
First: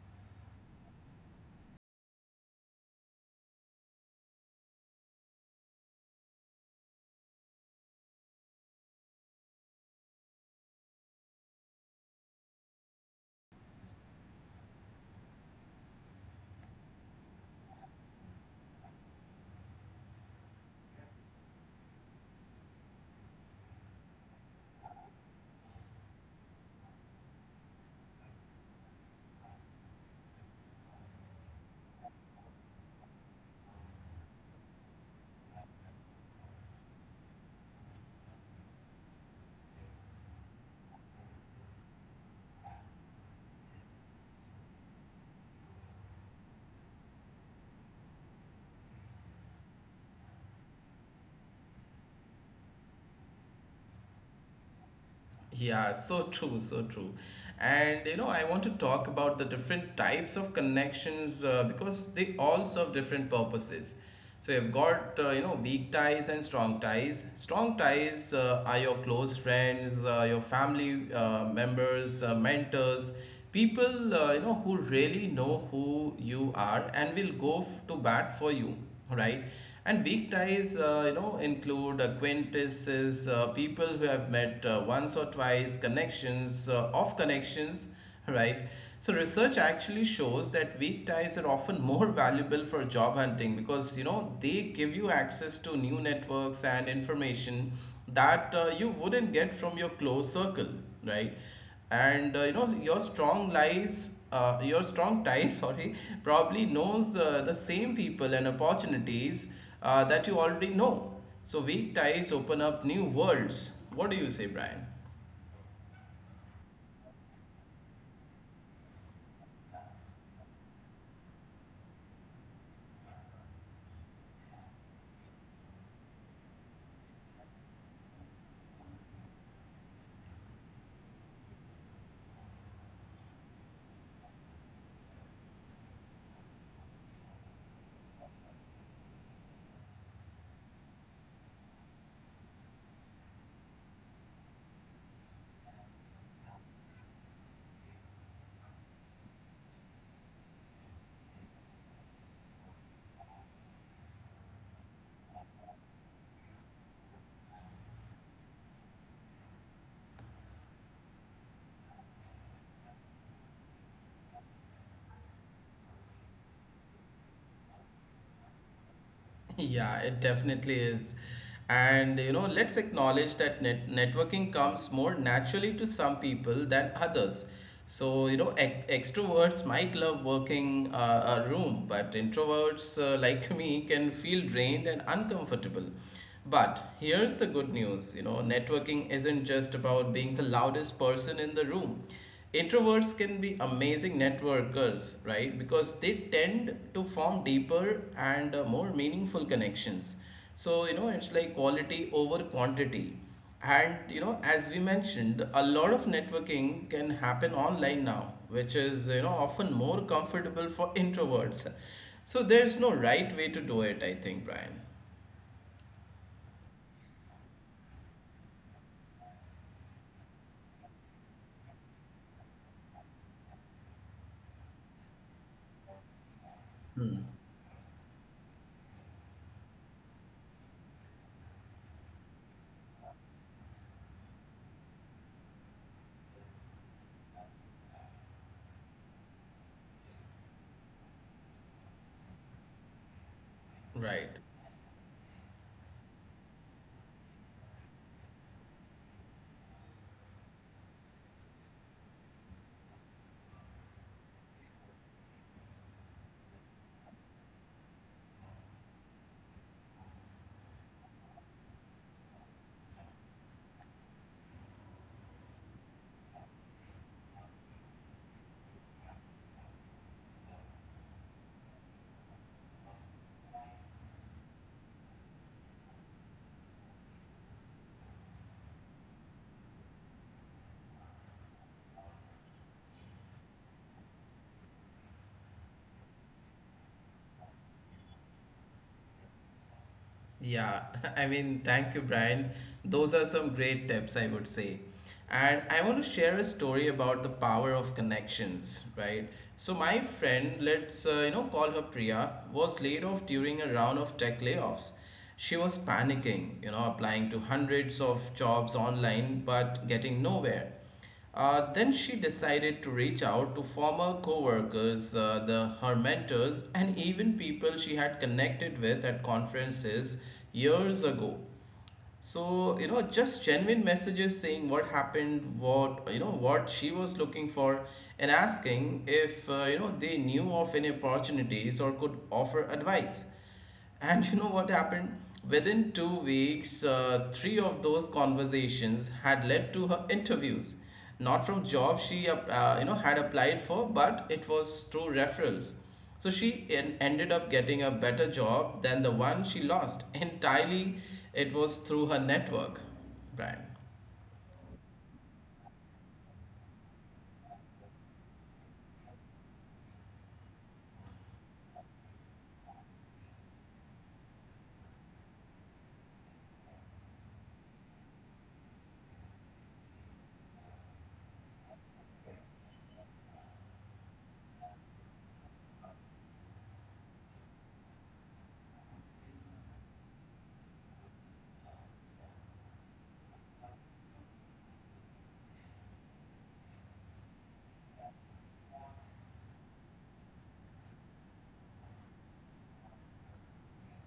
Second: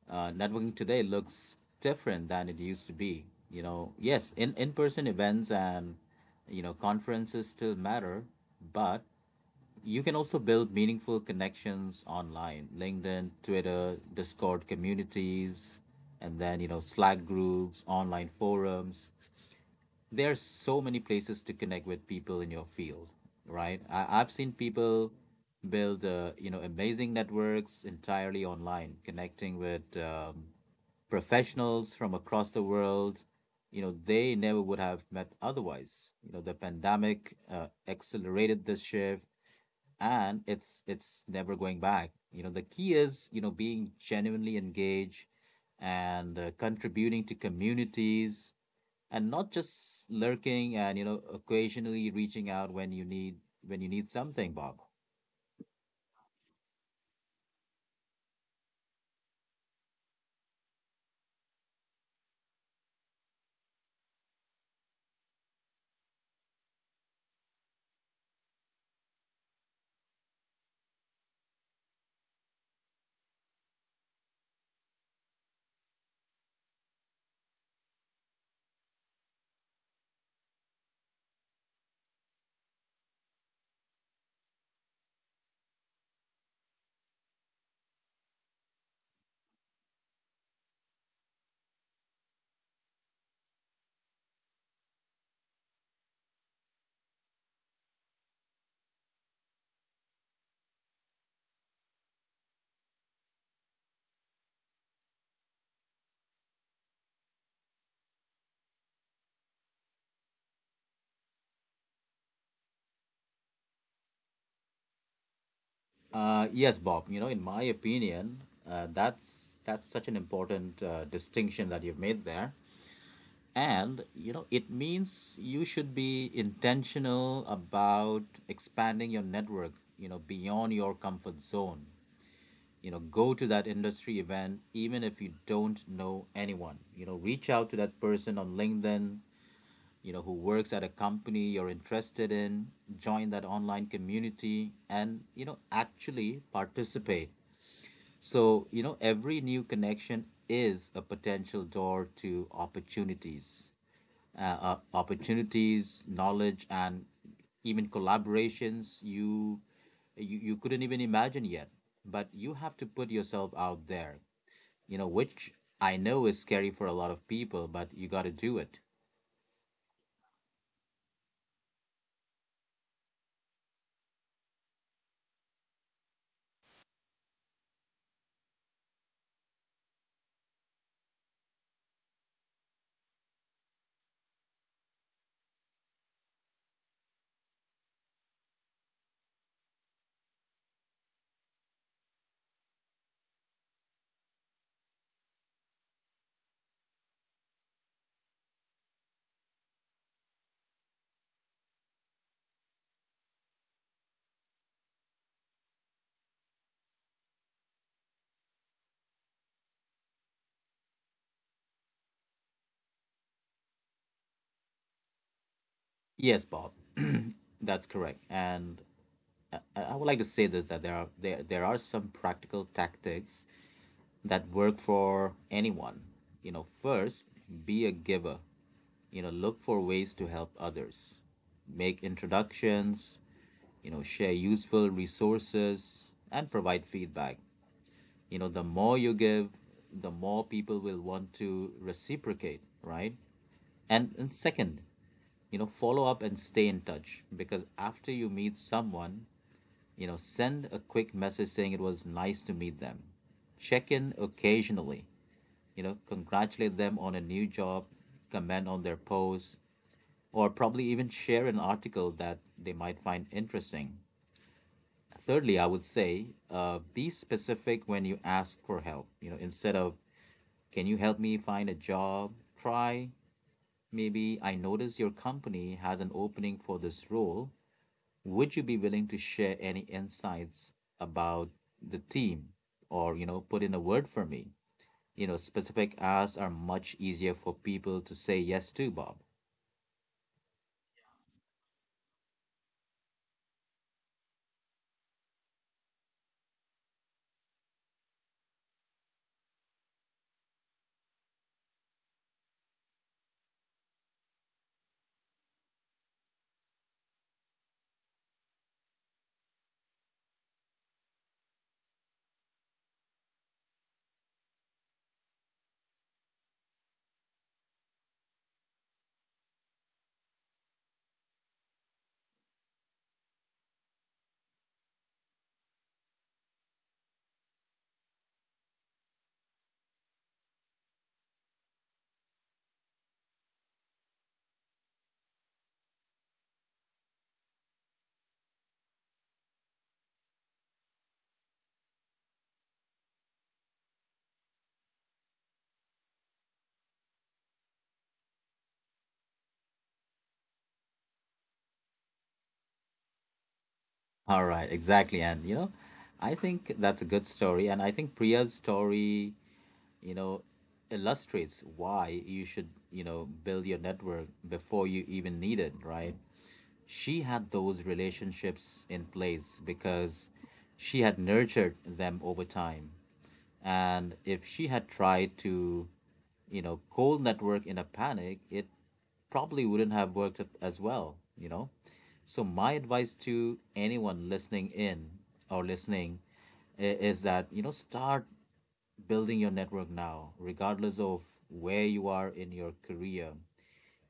S2: uh, networking today looks different than it used to be. You know, yes, in in person events and you know conferences still matter, but you can also build meaningful connections online: LinkedIn, Twitter, Discord communities, and then you know Slack groups, online forums. There's so many places to connect with people in your field, right? I, I've seen people build, uh, you know, amazing networks entirely online, connecting with um, professionals from across the world. You know, they never would have met otherwise. You know, the pandemic uh, accelerated this shift, and it's it's never going back. You know, the key is, you know, being genuinely engaged and uh, contributing to communities and not just lurking and you know occasionally reaching out when you need when you need something bob.
S1: Yeah, so true, so true. And you know, I want to talk about the different types of connections uh, because they all serve different purposes. So you've got uh, you know weak ties and strong ties. Strong ties uh, are your close friends, uh, your family uh, members, uh, mentors, people uh, you know, who really know who you are and will go f- to bat for you, right? And weak ties, uh, you know, include acquaintances, uh, people who have met uh, once or twice, connections, uh, off connections, right? So research actually shows that weak ties are often more valuable for job hunting, because you know, they give you access to new networks and information that uh, you wouldn't get from your close circle, right? and uh, you know your strong lies uh, your strong ties, sorry, probably knows uh, the same people and opportunities uh, that you already know. So weak ties open up new worlds. What do you say, Brian?
S2: Uh, yes, Bob, you know, in my opinion, uh, that's that's such an important uh, distinction that you've made there. And you know it means you should be intentional about expanding your network, you know, beyond your comfort zone. You know, go to that industry event even if you don't know anyone. You know, reach out to that person on LinkedIn, you know, who works at a company you're interested in, join that online community and, you know, actually participate. So, you know, every new connection is a potential door to opportunities, uh, uh, opportunities, knowledge, and even collaborations you, you you couldn't even imagine yet. But you have to put yourself out there, you know, which I know is scary for a lot of people, but you got to do it.
S1: Yeah, it definitely is. And you know, let's acknowledge that net networking comes more naturally to some people than others. So, you know, ex extroverts might love working uh, a room, but introverts uh, like, me, can feel drained and uncomfortable. But here's the good news, you know, networking isn't just about being the loudest person in the room. Introverts can be amazing networkers, right? Because they tend to form deeper and uh, more meaningful connections. So, you know, it's like quality over quantity. And, you know, as we mentioned, a lot of networking can happen online now, which is, you know, often more comfortable for introverts. So, there's no right way to do it, I think, Brian.
S2: Yes, Bob, that's correct. And I I would like to say this, that there are there there are some practical tactics that work for anyone. You know,
S1: Hmm.
S2: first, be a giver. You know, look for ways to help others. Make introductions, you know, share useful resources and provide feedback. You know, the more you give, the more people will want to reciprocate, right? And
S1: Right.
S2: and second, you know, follow up and stay in touch, because after you meet someone, you know, send a quick message saying it was nice to meet them, check in occasionally, you know, congratulate them on a new job, comment on their posts, or probably even share an article that they might find interesting. Thirdly, I would say, uh, be specific when you ask for help. You know, instead of, can you help me find a job? Try, maybe, I notice your company has an opening for this role. Would you be willing to share any insights about the team or, you know, put in a word for me? You know, specific asks are much easier for people to say yes to, Bob.
S1: Yeah, I mean, thank you, Brian. Those are some great tips, I would say. And I want to share a story about the power of connections, right? So my friend, let's uh, you know call her Priya, was laid off during a round of tech layoffs. She was panicking, you know, applying to hundreds of jobs online but getting nowhere. Uh, then she decided to reach out to former co-workers, uh, the, her mentors, and even people she had connected with at conferences years ago. So, you know, just genuine messages saying what happened, what, you know, what she was looking for, and asking if, uh, you know, they knew of any opportunities or could offer advice. And you know what happened? Within two weeks, uh, three of those conversations had led to her interviews, not from jobs she ap- uh, you know had applied for, but it was through referrals. So she en- ended up getting a better job than the one she lost. Entirely, it was through her network, Brian.
S2: All right, exactly. And, you know, I think that's a good story. And I think Priya's story, you know, illustrates why you should, you know, build your network before you even need it, right? She had those relationships in place because she had nurtured them over time. And if she had tried to, you know, cold network in a panic, it probably wouldn't have worked at- as well, you know? So, my advice to anyone listening in or listening i- is that, you know, start building your network now, regardless of where you are in your career,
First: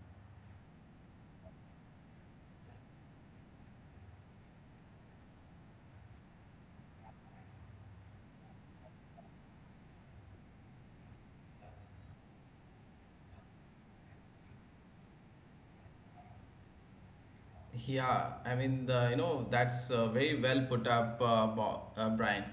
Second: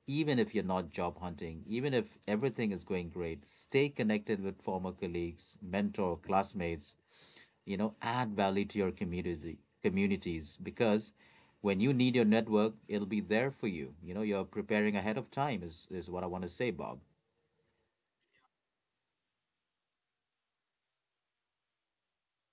S2: even if you're not job hunting, even if everything is going great. Stay connected with former colleagues, mentor, classmates, you know, add value to your community communities, because when you need your network, it'll be there for you. You know, you're preparing ahead of time is, is what I want to say, Bob.
S1: Yeah, I mean, the, you know, that's uh, very well put up, uh, Bo- uh, Brian.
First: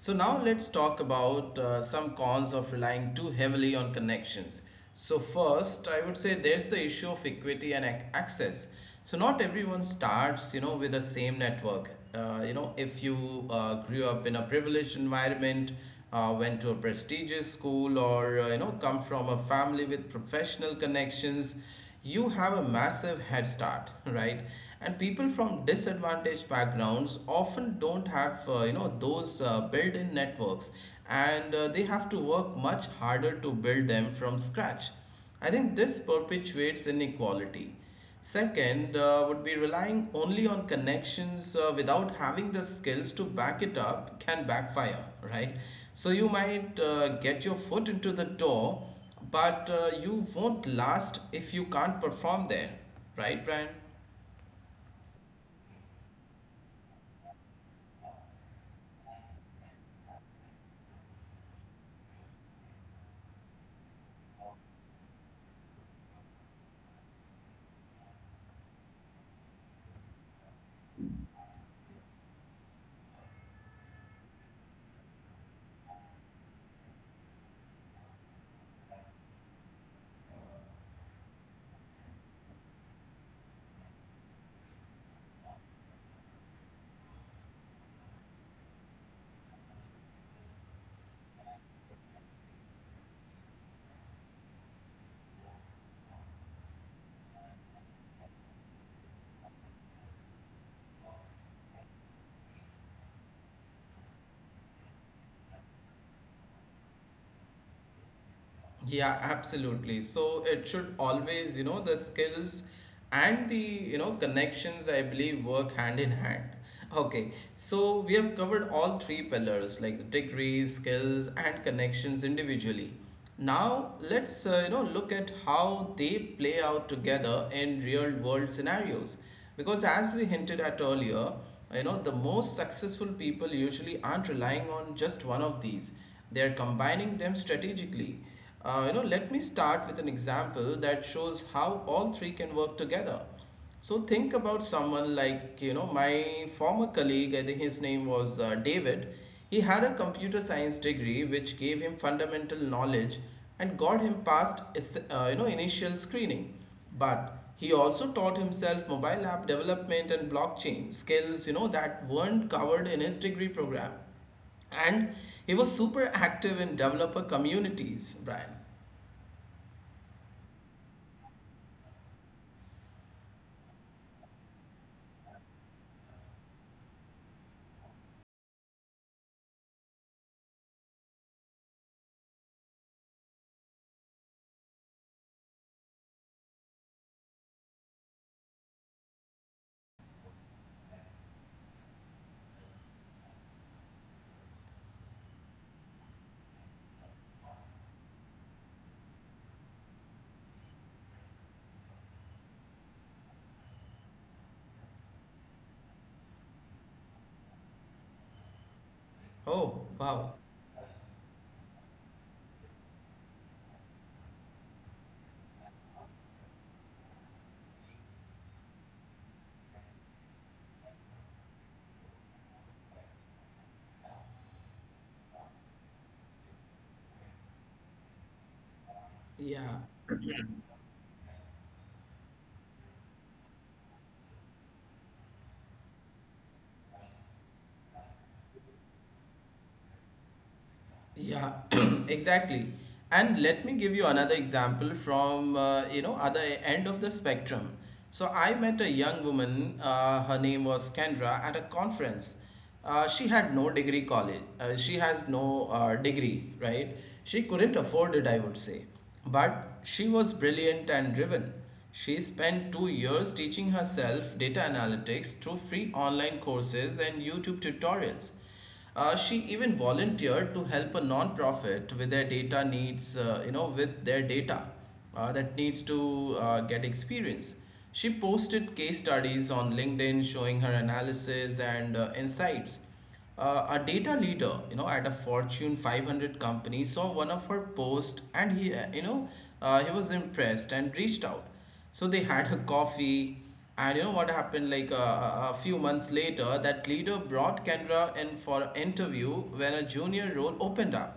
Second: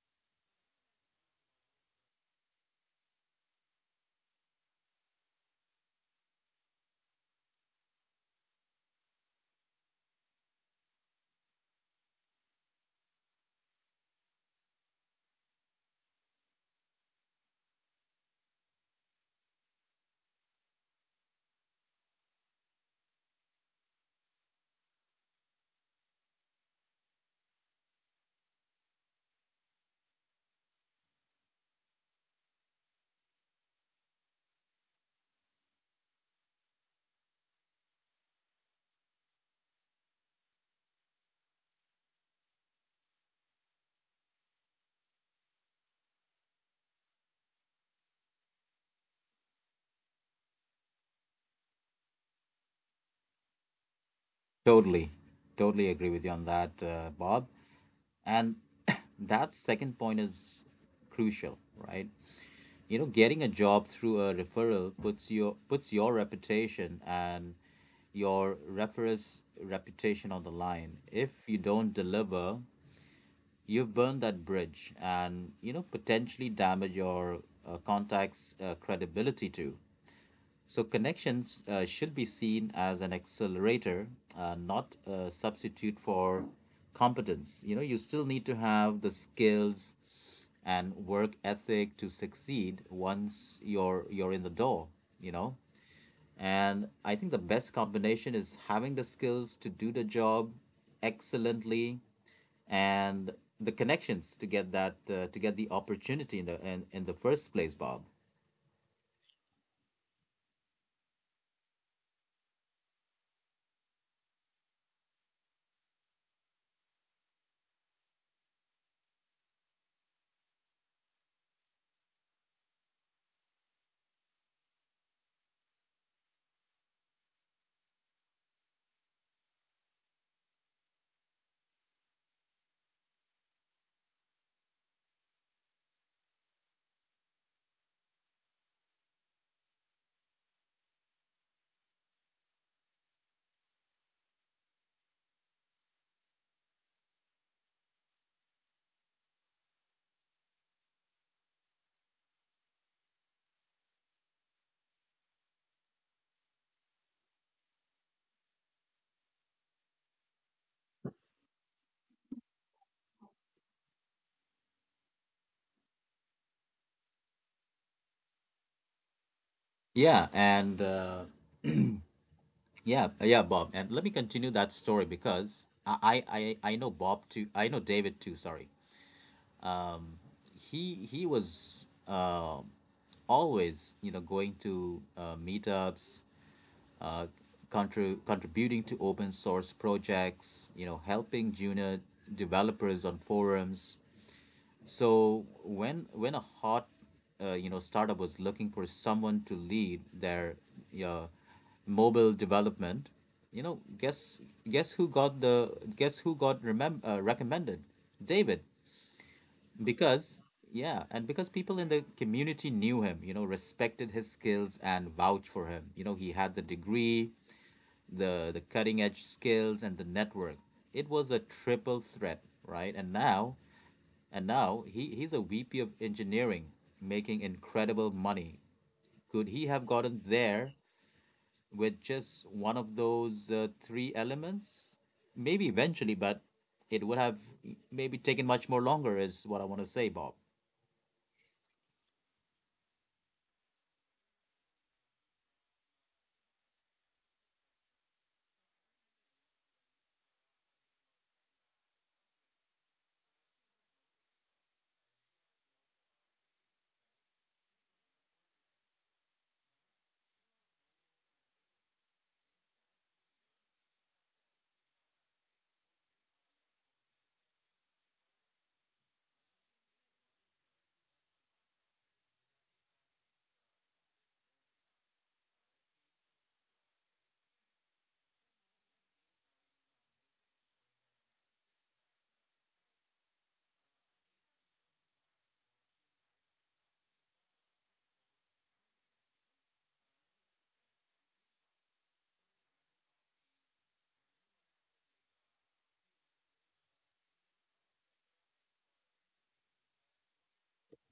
S1: So now let's talk about uh, some cons of relying too heavily on connections. So first, I would say there's the issue of equity and ac- access. So not everyone starts, you know, with the same network. Uh, you know, if you uh, grew up in a privileged environment, uh, went to a prestigious school, or uh, you know, come from a family with professional connections, you have a massive head start, right? And people from disadvantaged backgrounds often don't have uh, you know those uh, built-in networks, and uh, they have to work much harder to build them from scratch. I think this perpetuates inequality. Second, uh, would be relying only on connections uh, without having the skills to back it up can backfire, right? So you might uh, get your foot into the door, but uh, you won't last if you can't perform there, right, Brian?
S2: Totally. Totally agree with you on that, uh, Bob. And that second point is crucial, right? You know, getting a job through a referral puts your puts your reputation and your referral's reputation on the line. If you don't deliver, you've burned that bridge and you know potentially damage your uh, contacts uh, credibility too. So connections uh, should be seen as an accelerator, uh, not a substitute for competence. You know, you still need to have the skills and work ethic to succeed once you're you're in the door. You know, and I think the best combination is having the skills to do the job excellently, and the connections to get that uh, to get the opportunity in the in, in the first place, Bob.
S1: Yeah, absolutely. So it should always, you know, the skills and the, you know, connections, I believe, work hand in hand. Okay, so we have covered all three pillars like the degrees, skills, and connections individually. Now let's, uh, you know, look at how they play out together in real world scenarios. Because as we hinted at earlier, you know, the most successful people usually aren't relying on just one of these, they're combining them strategically. Uh, you know, let me start with an example that shows how all three can work together. So think about someone like, you know, my former colleague, I think his name was uh, David. He had a computer science degree which gave him fundamental knowledge and got him past, es- uh, you know, initial screening. But he also taught himself mobile app development and blockchain skills, you know, that weren't covered in his degree program, and he was super active in developer communities, Brian.
S2: yeah and uh, yeah uh, yeah, Bob, and let me continue that story, because I, I i I know Bob too, I know David too, sorry. um, he he was um always you know going to uh, meetups, uh, contri- contributing to open source projects, you know helping junior developers on forums. So when when a hot uh, you know startup was looking for someone to lead their uh, mobile development, you know, guess guess who got the guess who got remem- uh, recommended? David.
S1: Oh, wow.
S2: Because, yeah, and because people in the community knew him, you know, respected his skills and vouched for him. You know, he had the degree, the the cutting edge skills and the network. It was a triple threat, right? And now, and now he he's a V P of engineering, making incredible money. Could he
S1: Yeah,
S2: have gotten there with just one of those uh, three elements? Maybe eventually, but it would have maybe taken much more longer, is what I want to say, Bob.
S1: yeah, exactly. And let me give you another example from, uh, you know, other end of the spectrum. So I met a young woman, uh, her name was Kendra, at a conference. Uh, she had no degree college. Uh, she has no uh, degree, right? She couldn't afford it, I would say. But she was brilliant and driven. She spent two years teaching herself data analytics through free online courses and YouTube tutorials. Uh, she even volunteered to help a non-profit with their data needs, uh, you know, with their data uh, that needs to uh, get experience. She posted case studies on LinkedIn showing her analysis and uh, insights. Uh, a data leader, you know, at a Fortune five hundred company saw one of her posts and he, uh, you know, uh, he was impressed and reached out. So they had a coffee, and you know what happened? Like uh, a a few months later, that leader brought Kendra in for an interview when a junior role opened up.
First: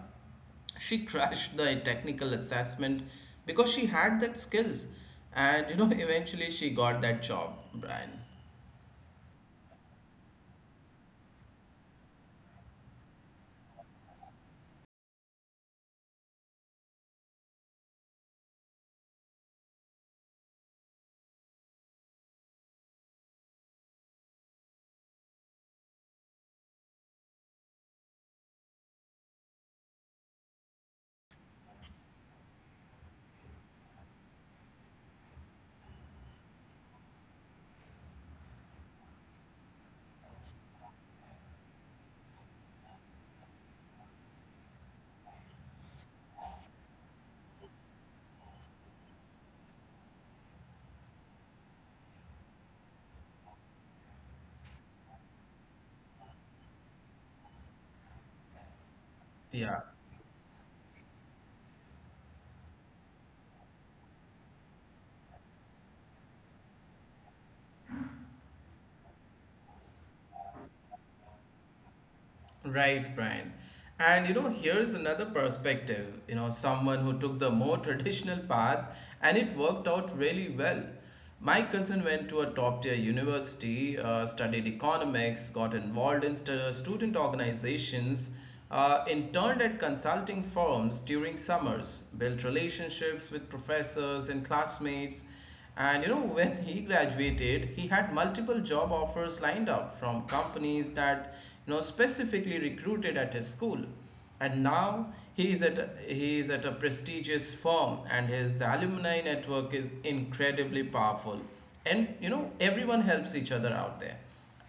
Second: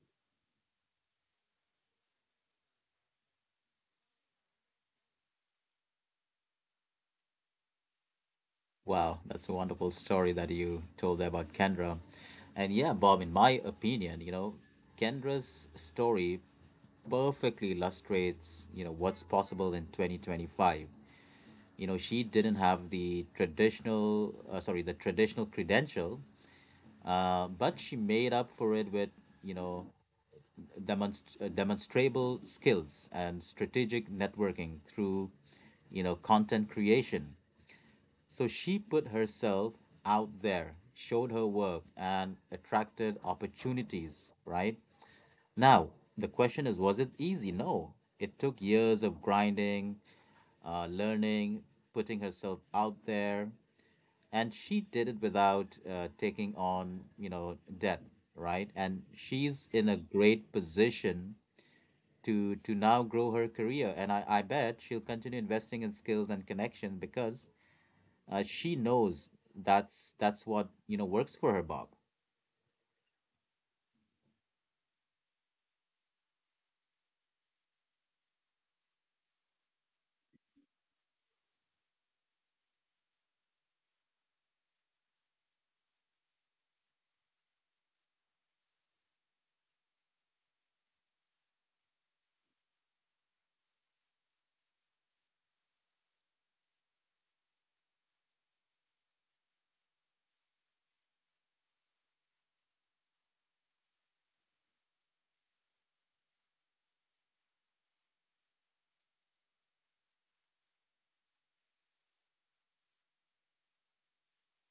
S1: She crashed the technical assessment because she had that skills, and you know eventually she got that job, Brian.
S2: Wow, that's a wonderful story that you told there about Kendra. And yeah, Bob, in my opinion, you know, Kendra's story perfectly illustrates, you know, what's possible in twenty twenty-five. You know, she didn't have the traditional, uh, sorry, the traditional credential, uh, but she made up for it with, you know, demonst- uh, demonstrable skills and strategic networking through, you know, content creation, so she put herself out there, showed her work, and attracted opportunities, right? Now, the question is, was it easy? No. It took years of grinding, uh, learning, putting herself out there, and she did it without uh, taking on, you know, debt, right? And she's
S1: Yeah.
S2: in a great position to to now grow her career, and I, I bet she'll continue investing in skills and connection because uh, she knows that's that's what, you know, works for her, Bob.
S1: Right, Brian. And you know, here's another perspective. You know, someone who took the more traditional path and it worked out really well. My cousin went to a top tier university, uh, studied economics, got involved in stu- student organizations, uh, interned at consulting firms during summers, built relationships with professors and classmates. And you know, when he graduated, he had multiple job offers lined up from companies that you know specifically recruited at his school. And now he is at a, he is at a prestigious firm, and his alumni network is incredibly powerful. And you know, everyone helps each other out there.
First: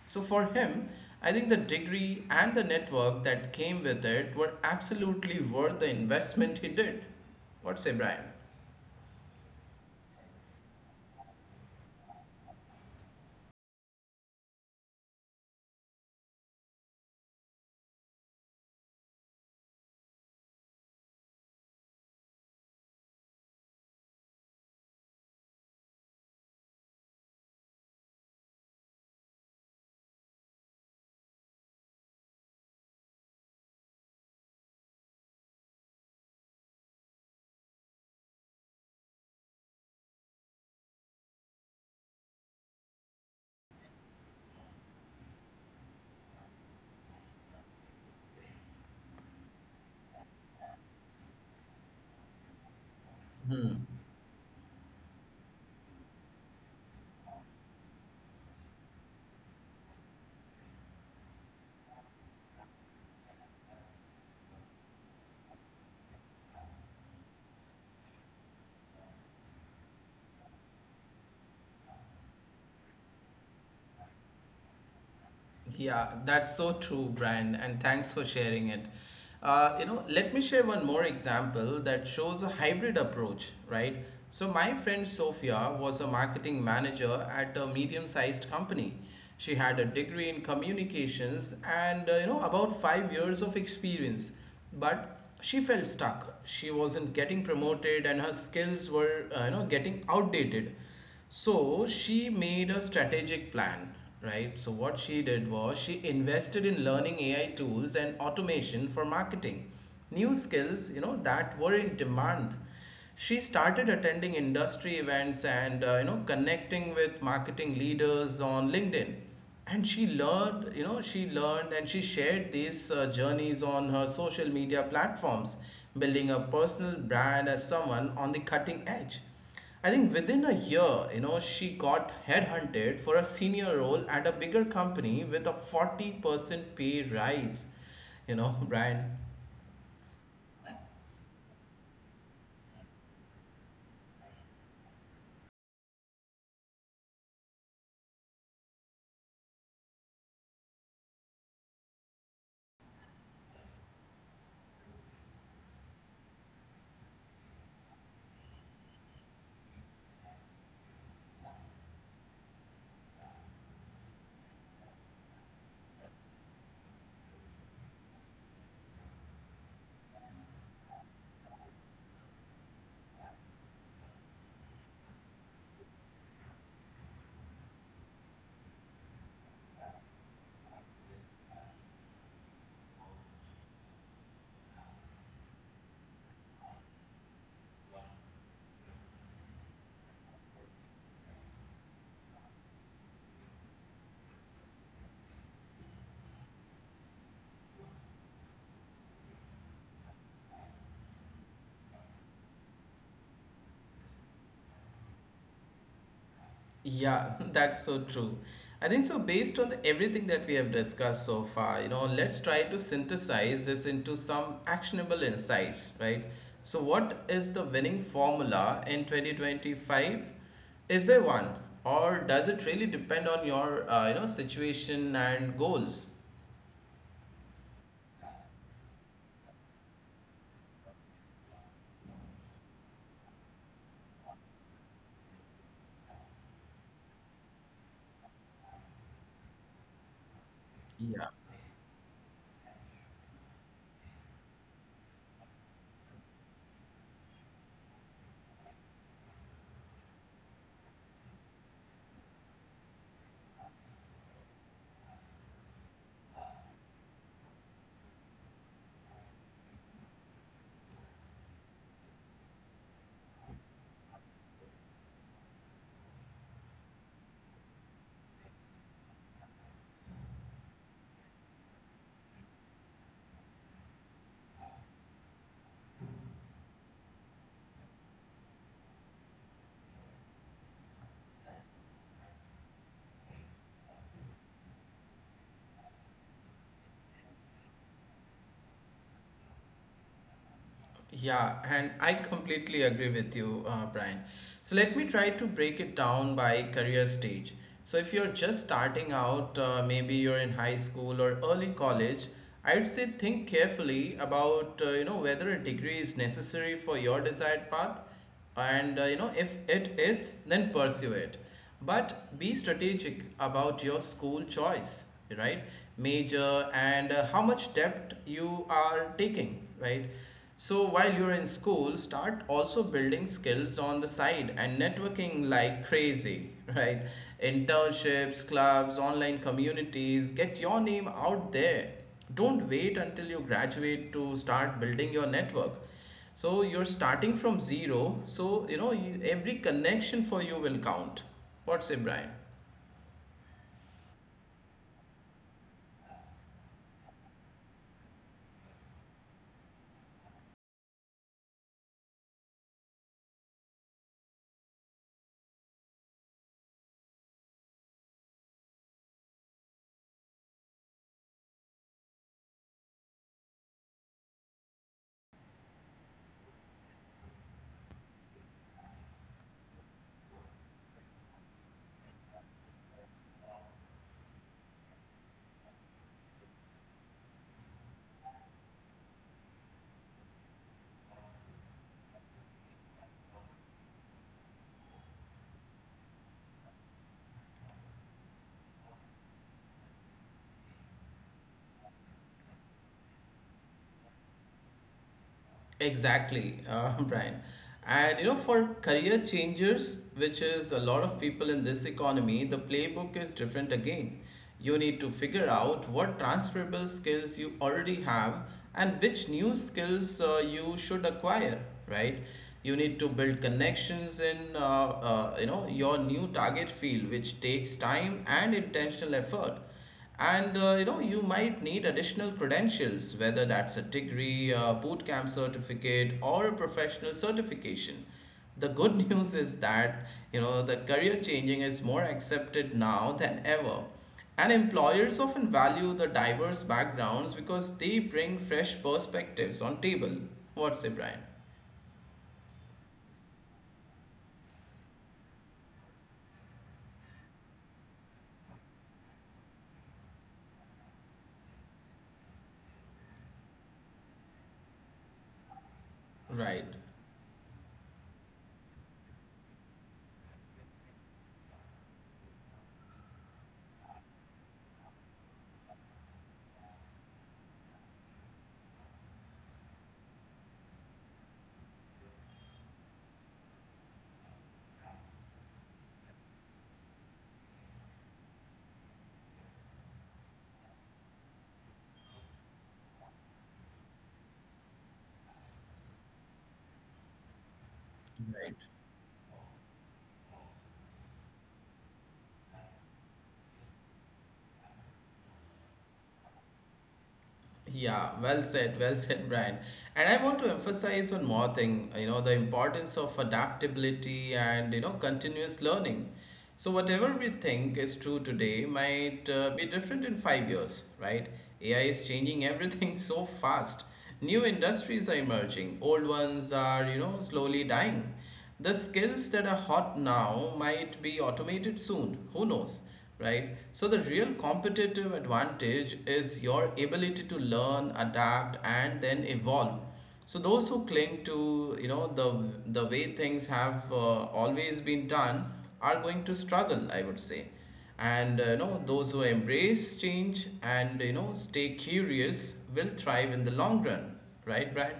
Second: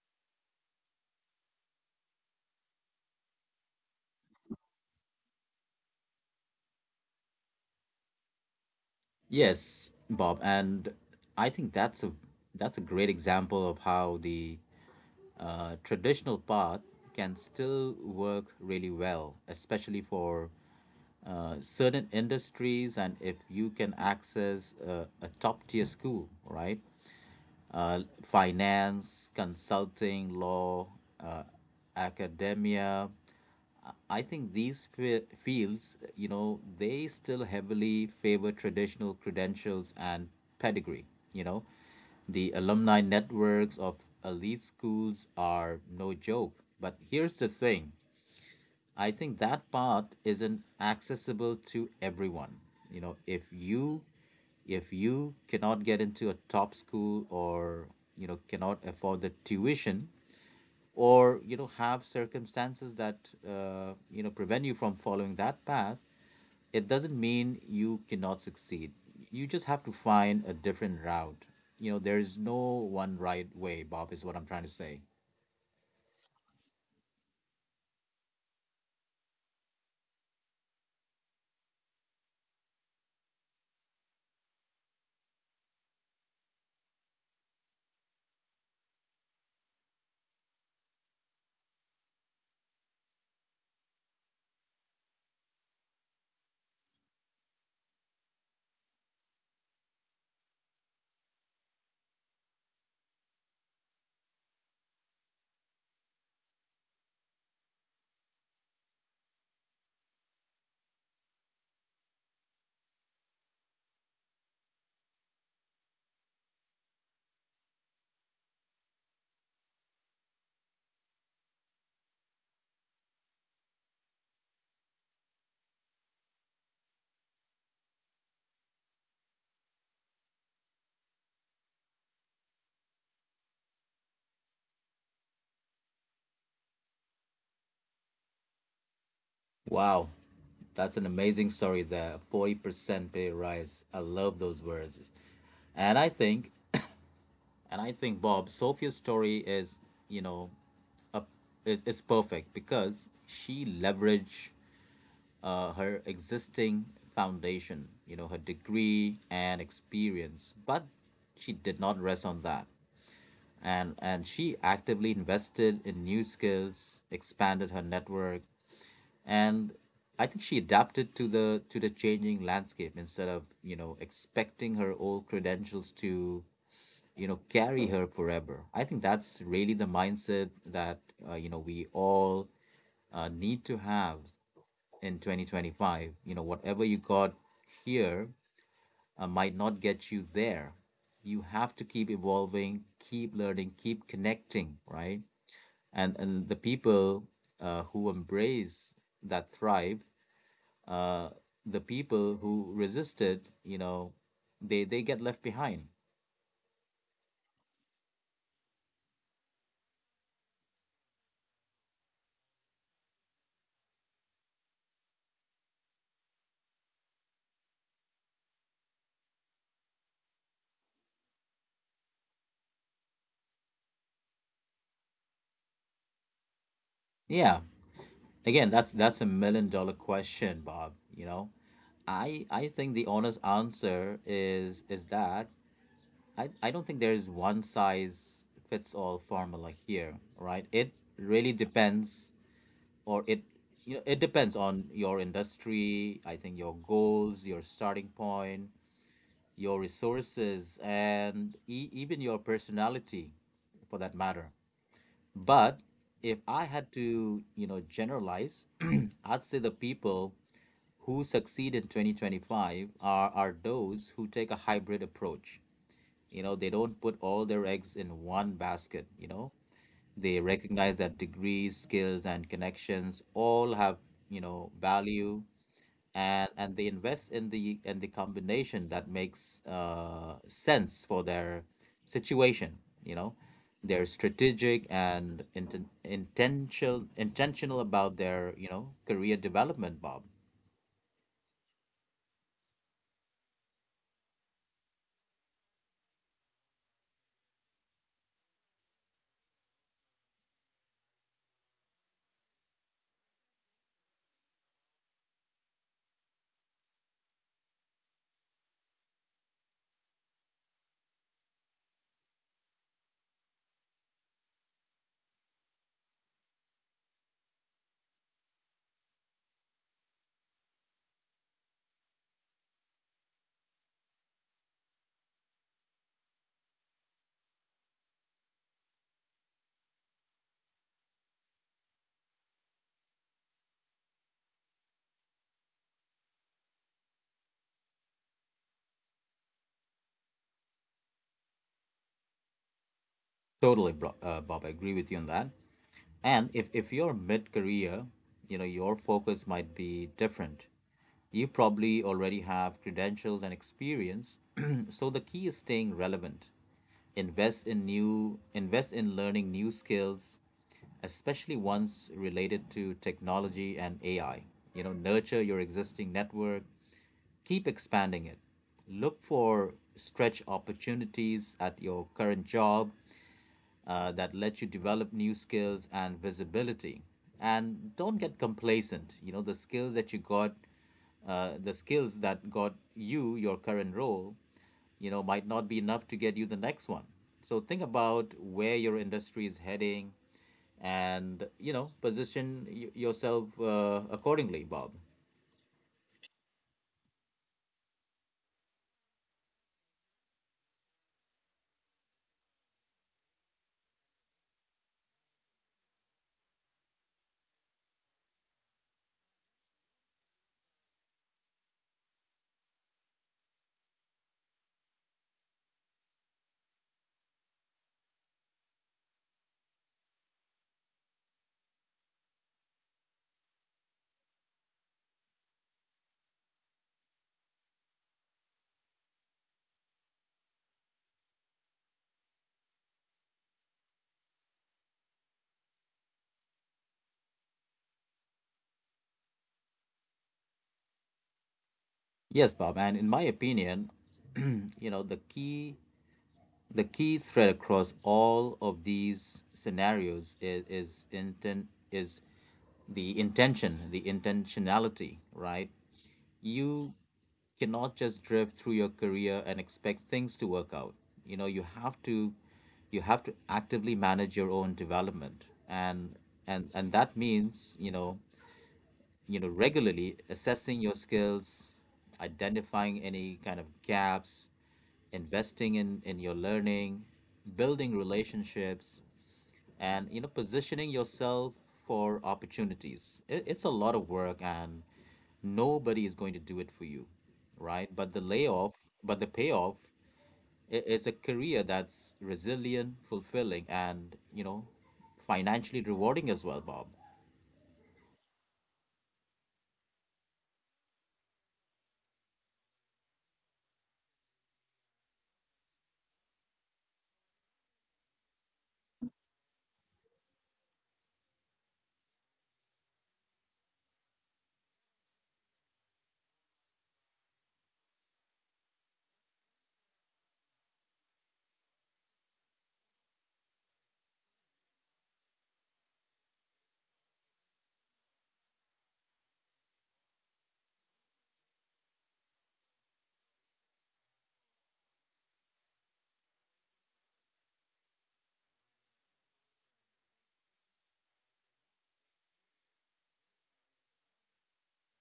S1: So for him, I think the degree and the network that came with it were absolutely worth the investment he did. What say, Brian?
S2: Yes, Bob, and I think that's a that's a great example of how the uh, traditional path can still work really well, especially for uh, certain industries, and if you can access a, a top tier school, right? Uh, finance, consulting, law, uh, academia, I think these fe- fields, you know, they still heavily favor traditional credentials and pedigree. You know, the alumni networks of elite schools are no joke. But here's the thing, I think that part isn't accessible to everyone. You know, if you if you cannot get into a top school, or you know, cannot afford the tuition, or you know, have circumstances that, uh, you know, prevent you from following that path, it doesn't mean you cannot succeed. You just have to find a different route. You know, there's no one right way, Bob, is what I'm trying to say.
S1: Yeah, that's so true, Brian, and thanks for sharing it. Uh, you know, let me share one more example that shows a hybrid approach, right? So, my friend Sophia was a marketing manager at a medium sized company. She had a degree in communications and, uh, you know, about five years of experience, but she felt stuck. She wasn't getting promoted and her skills were, uh, you know, getting outdated. So she made a strategic plan, right? So what she did was she invested in learning A I tools and automation for marketing, new skills, you know, that were in demand. She started attending industry events and uh, you know connecting with marketing leaders on LinkedIn. And she learned, you know, she learned and she shared these uh, journeys on her social media platforms, building a personal brand as someone on the cutting edge. I think within a year, you know, she got headhunted for a senior role at a bigger company with a forty percent pay rise. You know, Brian,
S2: Wow, that's an amazing story there. forty percent pay rise, I love those words. And I think, and i think Bob, Sophia's story is, you know, a, is, is perfect because she leveraged, uh, her existing foundation, you know, her degree and experience. But she did not rest on that. And, and she actively invested in new skills, expanded her network, and I think she adapted to the to the changing landscape instead of, you know, expecting her old credentials to, you know, carry her forever. I think that's really the mindset that, uh, you know, we all, uh, need to have in twenty twenty-five. You know, whatever you got here, uh, might not get you there. You have to keep evolving, keep learning, keep connecting, right? And and the people, uh, who embrace that, thrive. Uh, the people who resisted, you know, they they get left behind.
S1: yeah, that's so true. I think so, based on the, everything that we have discussed so far, you know, let's try to synthesize this into some actionable insights, right? So, what is the winning formula in twenty twenty-five? Is there one, or does it really depend on your, uh, you know, situation and goals?
S2: Yeah. Again, that's that's a million dollar question, Bob, you know. I I think the honest answer is is that, I, I don't think there is one size fits all formula here, right? It really depends, or it, you know, it depends on your industry, I think, your goals, your starting point, your resources, and e- even your personality, for that matter. But if I had to, you know, generalize, I'd say the people who succeed in twenty twenty-five are, are those who take a hybrid approach. You know, they don't put all their eggs in one basket, you know. They recognize that degrees, skills, and connections all have, you know, value, and and they invest in the, in the combination that makes, uh, sense for their situation, you know. They're strategic and inten intentional intentional about their, you know, career development, Bob.
S1: Yeah, and I completely agree with you, uh, Brian. So let me try to break it down by career stage. So if you're just starting out, uh, maybe you're in high school or early college, I'd say think carefully about uh, you know whether a degree is necessary for your desired path and uh, you know if it is then pursue it, but be strategic about your school choice, right, major and uh, how much depth you are taking, right? So while you're in school, start also building skills on the side and networking like crazy right, internships, clubs, online communities, get your name out there. Don't wait until you graduate to start building your network. So you're starting from zero, so you know you, every connection for you will count. What's it, Brian?
S2: Totally, bro uh, Bob, I agree with you on that. And if, if you're mid career, you know, your focus might be different. You probably already have credentials and experience. So the key is staying relevant. Invest in new invest in learning new skills, especially ones related to technology and A I. You know, nurture your existing network, keep expanding it. Look for stretch opportunities at your current job, uh, that let's you develop new skills and visibility. And don't get complacent. You know, the skills that you got, uh, the skills that got you your current role, you know, might not be enough to get you the next one. So think about where your industry is heading, and you know, position y- yourself, uh, accordingly, Bob.
S1: Exactly, uh, Brian. And you know, for career changers, which is a lot of people in this economy, the playbook is different again. You need to figure out what transferable skills you already have and which new skills uh, you should acquire, right? You need to build connections in uh, uh, you know your new target field, which takes time and intentional effort. And uh, you know, you might need additional credentials, whether that's a degree, a boot camp certificate, or a professional certification. The good news is that you know the career changing is more accepted now than ever. And employers often value the diverse backgrounds because they bring fresh perspectives on table. What's it, Brian?
S2: Yes, Bob. And in my opinion, you know, the key the key thread across all of these scenarios is, is intent is the intention, the intentionality right?
S1: Right.
S2: You cannot just drift through your career and expect things to work out. You know, you have to you have to actively manage your own development, and and and that means, you know, you know regularly assessing your skills, identifying any kind of gaps, investing in in your learning, building relationships, and you know, positioning yourself for opportunities. It, it's a lot of work, and nobody is going to do it for you, right? But the layoff but the payoff i- is a career that's resilient, fulfilling, and you know, financially rewarding as well, Bob.
S1: Yeah, well said, well said, Brian. And I want to emphasize one more thing, you know, the importance of adaptability and, you know, continuous learning. So, whatever we think is true today might uh, be different in five years, right? A I is changing everything so fast. New industries are emerging, old ones are, you know, slowly dying. The skills that are hot now might be automated soon, who knows, right? So the real competitive advantage is your ability to learn, adapt, and then evolve. So those who cling to you know the the way things have uh, always been done are going to struggle, I would say. And uh, you know those who embrace change and you know stay curious will thrive in the long run, right, Brad?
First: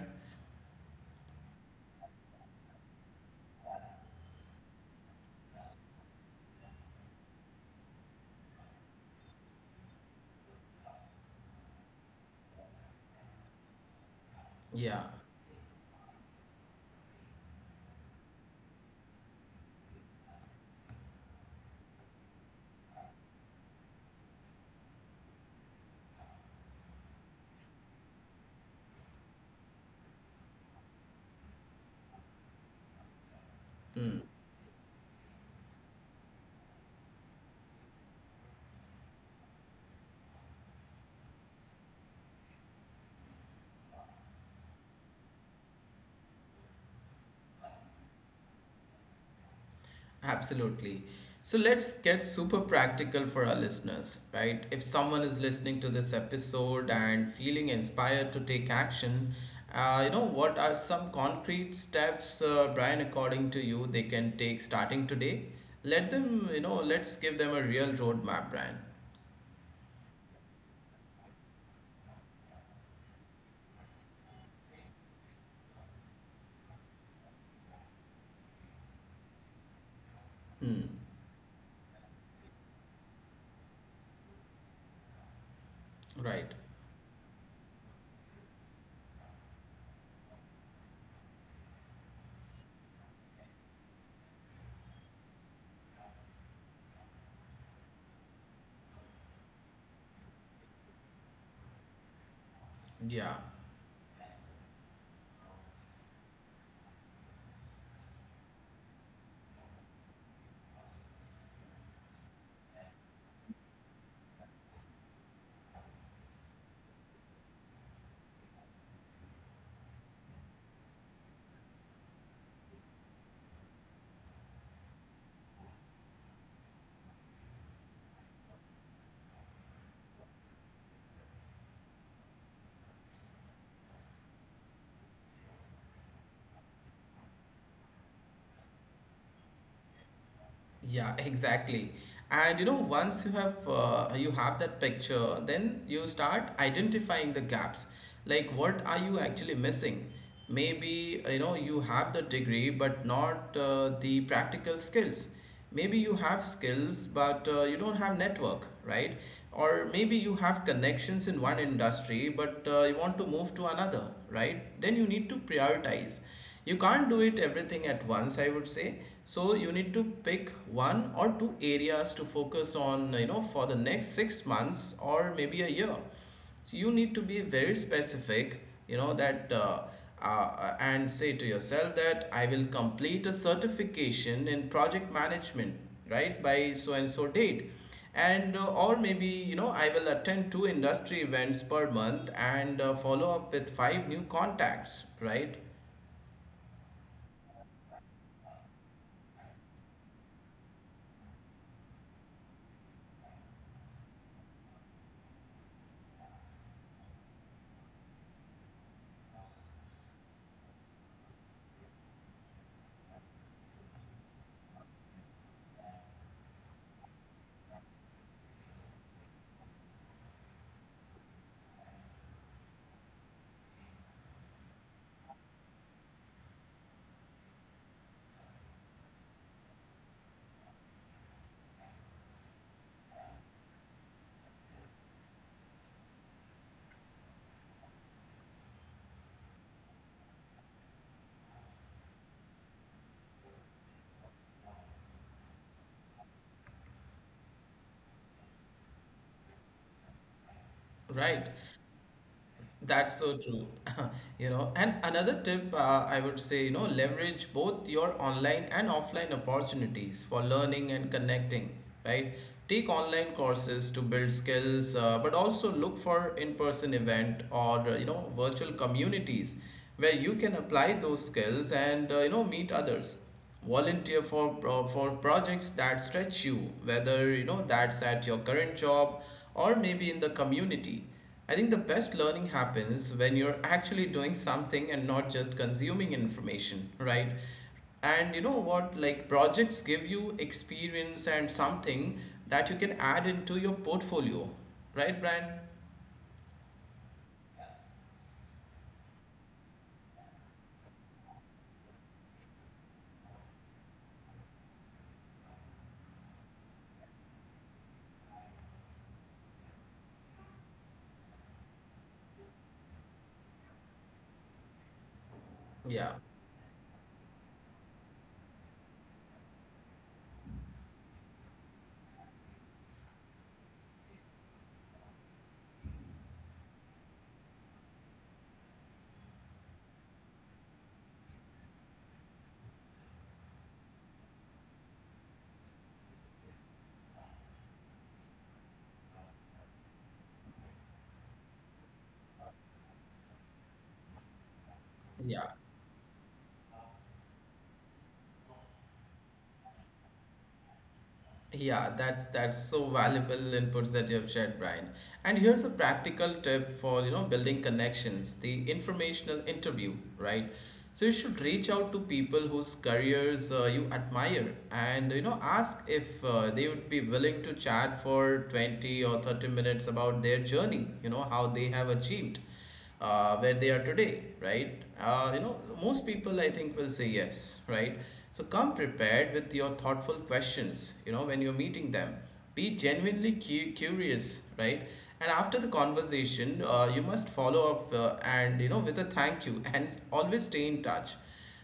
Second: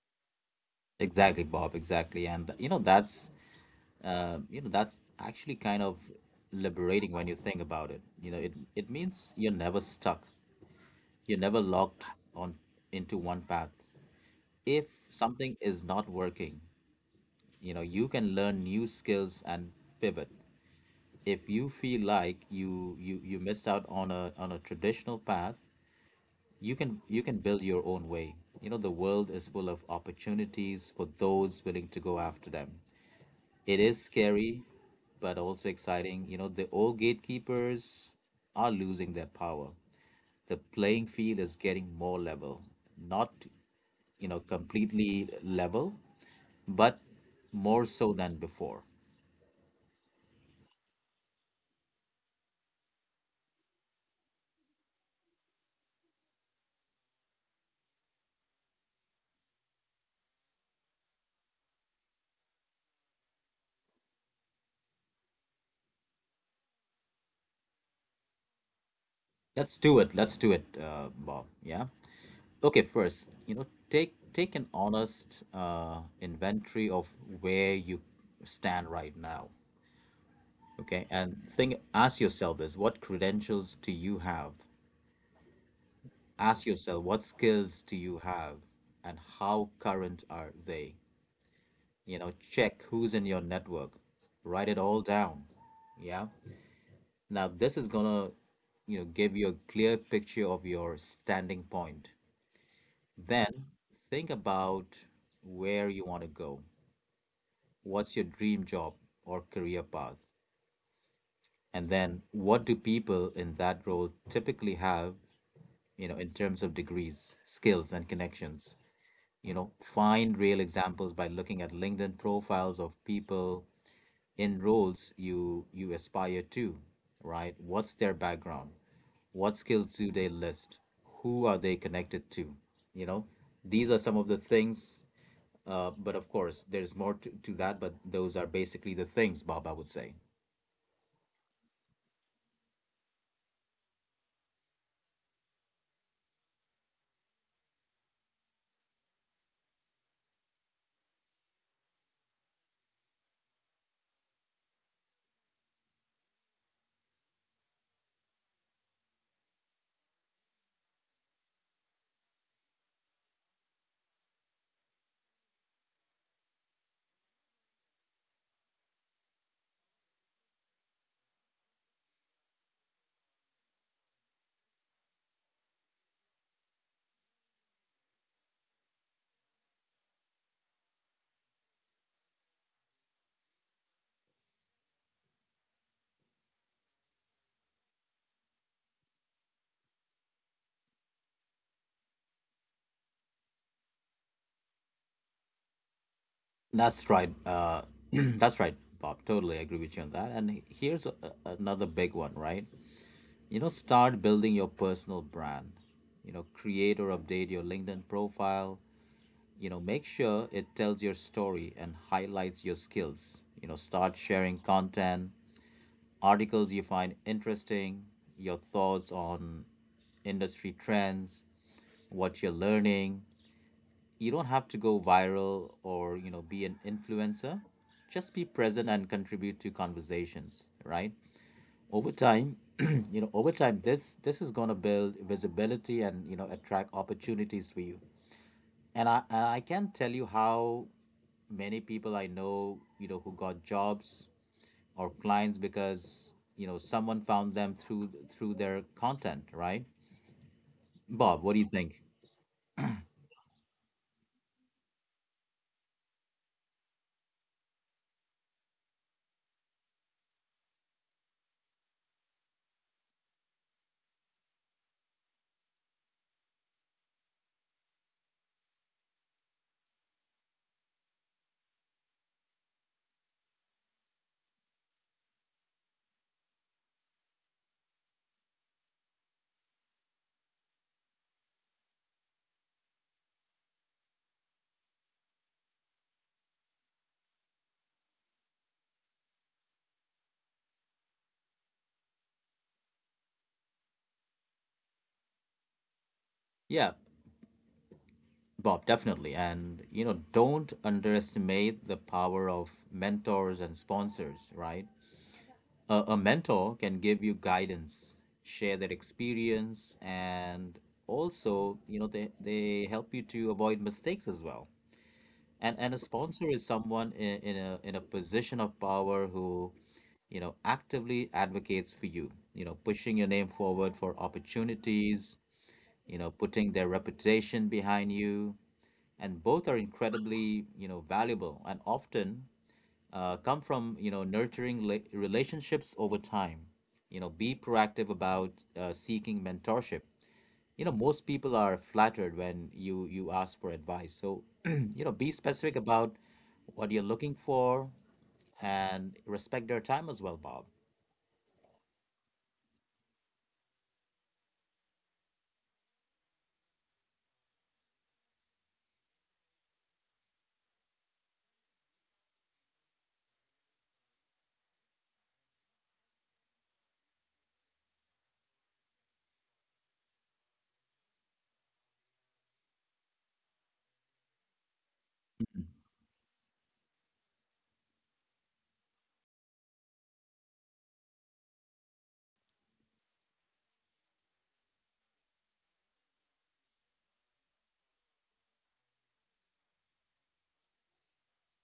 S2: Exactly, Bob, exactly. And you know, that's Um, you know, that's actually kind of liberating when you think about it. You know, it it means you're never stuck. You're never locked on into one path. If
S1: Yeah.
S2: something is not working, you know, you can learn new skills and pivot. If you feel like you you you missed out on a on a traditional path, you can you can build your own way. You know, the world is full of opportunities for those willing to go after them. It is scary, but also exciting. You know, the old gatekeepers are losing their power. The playing field is getting more level, not, you know, completely level, but more so than before.
S1: Absolutely. So let's get super practical for our listeners, right? If someone is listening to this episode and feeling inspired to take action, uh, you know, what are some concrete steps, uh, Brian, according to you, they can take starting today? Let them, you know, let's give them a real roadmap, Brian.
S2: Let's do it. Let's do it, uh, Bob. Yeah. Okay, first, you know, take take an honest, uh, inventory of where you stand right now.
S1: Hmm.
S2: Okay, and think ask yourself this: what credentials do you have?
S1: Right.
S2: Ask yourself, what skills do you have and how current are they? You know, check who's in your network. Write it all down. Yeah. Now this is gonna, you know, give you a clear picture of your standing point.
S1: Yeah.
S2: Then think about where you want to go. What's your dream job or career path? And then, what do people in that role typically have, you know, in terms of degrees, skills, and connections? You know, find real examples by looking at LinkedIn profiles of people in roles you you aspire to, right? What's their background? What skills do they list? Who are they connected to? You know, these are some of the things. Uh, but of course, there's more to, to that. But those are basically the things, Bob, I would say.
S1: Yeah, exactly. And you know, once you have uh, you have that picture, then you start identifying the gaps. Like, what are you actually missing? Maybe you know you have the degree, but not uh, the practical skills. Maybe you have skills, but uh, you don't have network, right? Or maybe you have connections in one industry, but uh, you want to move to another, right? Then you need to prioritize, you can't do it everything at once, I would say. So you need to pick one or two areas to focus on, you know, for the next six months or maybe a year. So you need to be very specific, you know that uh, uh, and say to yourself that I will complete a certification in project management, right, by so and so date. And uh, or maybe you know I will attend two industry events per month and uh, follow up with five new contacts, right?
S2: That's right. Uh, that's right, Bob. Totally agree with you on that. And here's a, a- another big one, right? You know, start building your personal brand. You know, create or update your LinkedIn profile. You know, make sure it tells your story and highlights your skills. You know, start sharing content, articles you find interesting, your thoughts on industry trends, what you're learning. You don't have to go viral or you know, be an influencer. Just be present and contribute to conversations, right? Over time, you know, over time, this this is going to build visibility and you know, attract opportunities for you. And i and i can't tell you how many people I know, you know, who got jobs or clients because, you know, someone found them through through their content, right? Bob,
S1: Right.
S2: what do you think?
S1: That's so true. You know, and another tip uh, I would say, you know, leverage both your online and offline opportunities for learning and connecting, right? Take online courses to build skills, uh, but also look for in-person event or, uh, you know, virtual communities where you can apply those skills and, uh, you know, meet others, volunteer for pro- for projects that stretch you, whether you know that's at your current job or maybe in the community. I think the best learning happens when you're actually doing something and not just consuming information, right? And you know what, like projects give you experience and something that you can add into your portfolio, right, Brian?
S2: Yeah, Bob, definitely. And you know, don't underestimate the power of mentors and sponsors, right? A, a mentor can give you guidance, share their experience, and also, you know, they, they help you to avoid mistakes as well. And and a
S1: Yeah.
S2: sponsor is someone in, in a in a position of power who, you know, actively advocates for you, you know, pushing your name forward for opportunities, you know, putting their reputation behind you. And both are incredibly, you know, valuable and often, uh, come from you know, nurturing la- relationships over time. You know, be proactive about, uh, seeking mentorship. You know, most people are flattered when you you ask for advice, so you know, be
S1: Yeah.
S2: specific about what you're looking for and respect their time as well, Bob.
S1: Yeah, that's that's so valuable inputs that you have shared, Brian. And here's a practical tip for you know building connections: the informational interview, right? So you should reach out to people whose careers uh, you admire, and you know ask if uh, they would be willing to chat for twenty or thirty minutes about their journey. You know how they have achieved uh, where they are today, right? Uh, you know, most people I think will say yes, right? So come prepared with your thoughtful questions, you know, when you're meeting them. Be genuinely cu- curious, right? And after the conversation, uh, you must follow up uh, and, you know, with a thank you and s- always stay in touch.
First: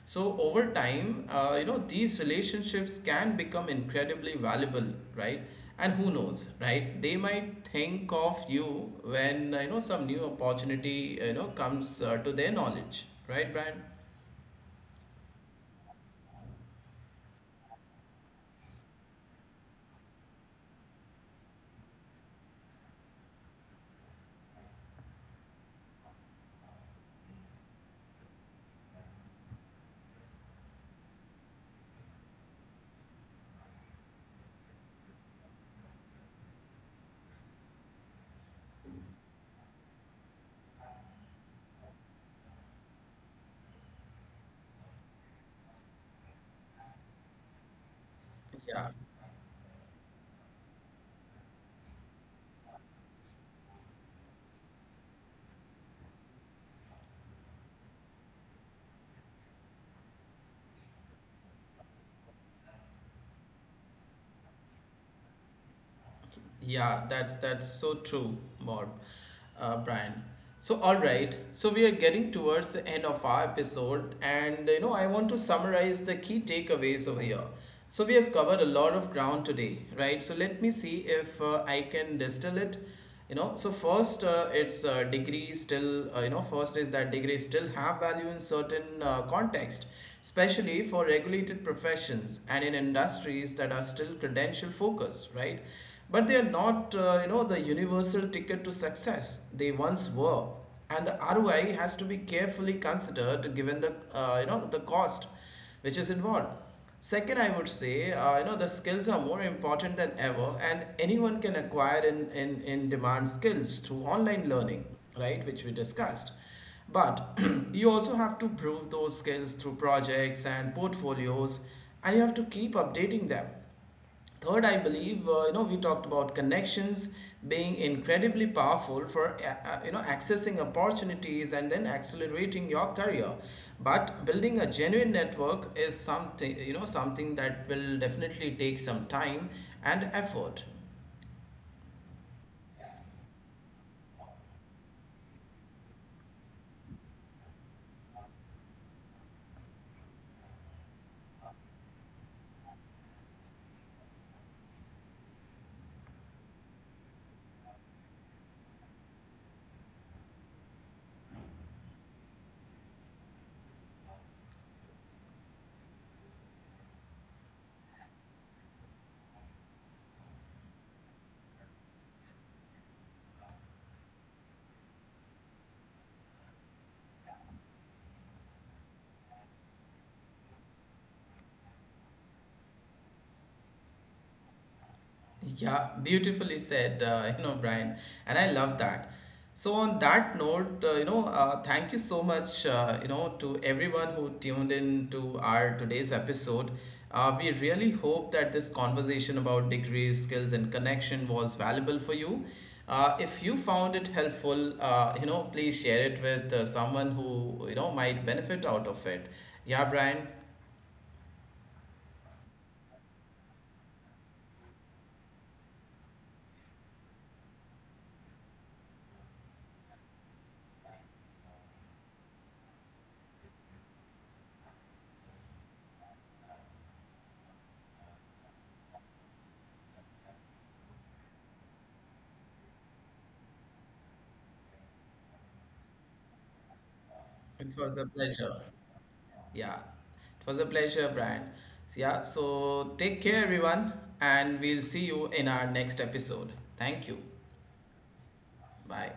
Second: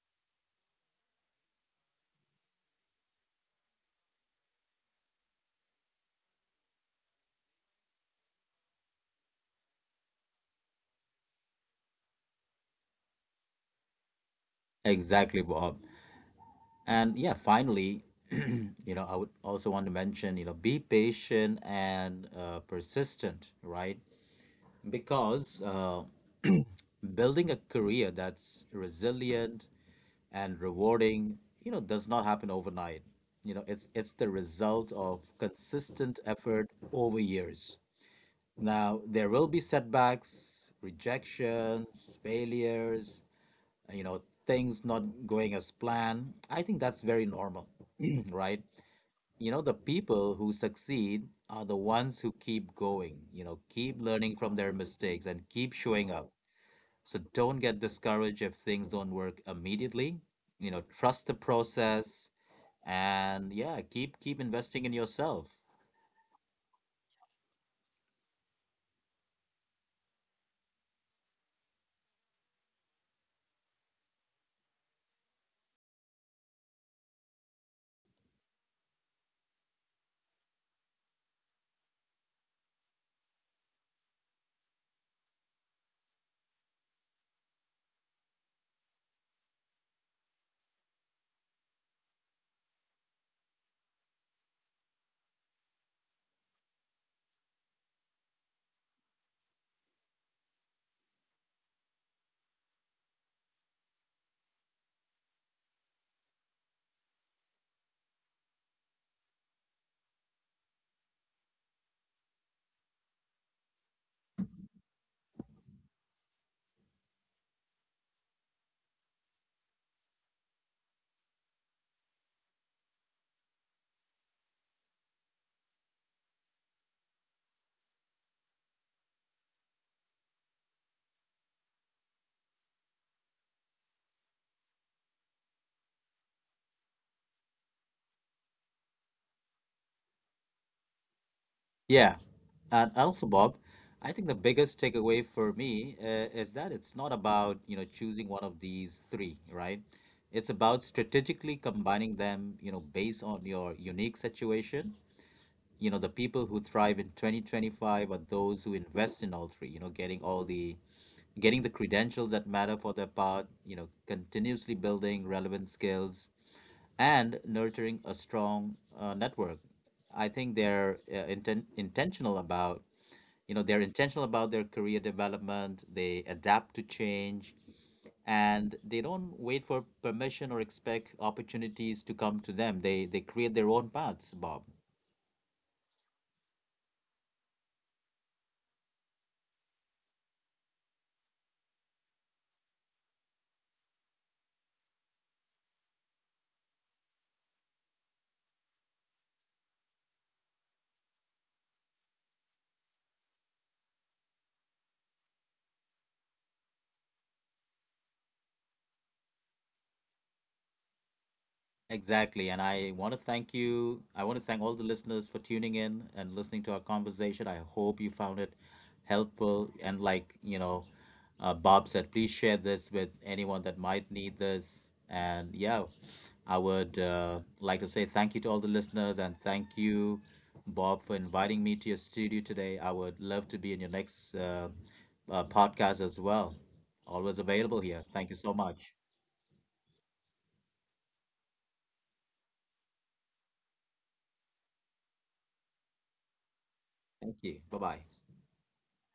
S1: So over time, uh, you know, these relationships can become incredibly valuable, right? And who knows, right? They might think of you when, uh, you know, some new opportunity, you know, comes uh, to their knowledge, right, Brian?
S2: Exactly, Bob. And yeah, finally, you know, I would also want to mention, you know, be patient and, uh, persistent, right? Because, uh, building a career that's resilient and rewarding, you know, does not happen overnight. You know, it's it's the result of consistent effort over years. Now there will be setbacks, rejections, failures, you know, things not going as planned. I think that's very normal. Right?
S1: Yeah.
S2: You know, the people who succeed are the ones who keep going, you know, keep learning from their mistakes and keep showing up. So don't get discouraged if things don't work immediately. You know, trust the process, and yeah, keep keep investing in yourself.
S1: Yeah, that's that's so true, Bob, uh, Brian. So all right, so we are getting towards the end of our episode, and you know I want to summarize the key takeaways over here. So we have covered a lot of ground today, right? So let me see if uh, I can distill it. You know, so first uh, it's uh, degree still uh, you know first is that degrees still have value in certain uh, context, especially for regulated professions and in industries that are still credential focused, right? But they are not uh, you know the universal ticket to success they once were, and the R O I has to be carefully considered given the uh, you know the cost which is involved. Second, I would say, uh, you know, the skills are more important than ever, and anyone can acquire in, in, in demand skills through online learning, right, which we discussed. But you also have to prove those skills through projects and portfolios, and you have to keep updating them. Third, I believe uh, you know we talked about connections being incredibly powerful for uh, uh, you know accessing opportunities and then accelerating your career. But building a genuine network is something you know something that will definitely take some time and effort.
S2: Yeah. And also, Bob, I think the biggest takeaway for me, uh, is that it's not about, you know, choosing one of these three, right? It's about strategically combining them, you know, based on your unique situation. You know, the people who thrive in twenty twenty-five are those who invest in all three, you know, getting all the getting the credentials that matter for their part, you know, continuously building relevant skills and nurturing a strong, uh, network. I think they're, uh, inten intentional about, you know, they're intentional about their career development, they adapt to change, and they don't wait for permission or expect opportunities to come to them. They they create their own paths, Bob.
S1: Yeah, beautifully said, uh, you know, Brian, and I love that. So on that note, uh, you know, uh, thank you so much, uh, you know, to everyone who tuned in to our today's episode. Uh, we really hope that this conversation about degrees, skills, and connection was valuable for you. Uh, if you found it helpful, uh, you know, please share it with uh, someone who you know might benefit out of it. Yeah, Brian,
S2: Exactly. And I want to thank you. I want to thank all the listeners for tuning in and listening to our conversation. I hope you found it helpful. And like, you know, uh, Bob said, please share this with anyone that might need this. And yeah, I would, uh, like to say thank you to all the listeners, and thank you, Bob, for inviting me to your studio today. I would love to be in your next, uh, uh, podcast as well. Always
S1: it
S2: available
S1: was
S2: here.
S1: a
S2: Thank you so
S1: pleasure.
S2: much.
S1: Yeah, it was a pleasure, Brian. So, yeah, so take care, everyone, and we'll see you in our next episode. Thank you.
S2: Thank you. Bye bye.
S1: Bye.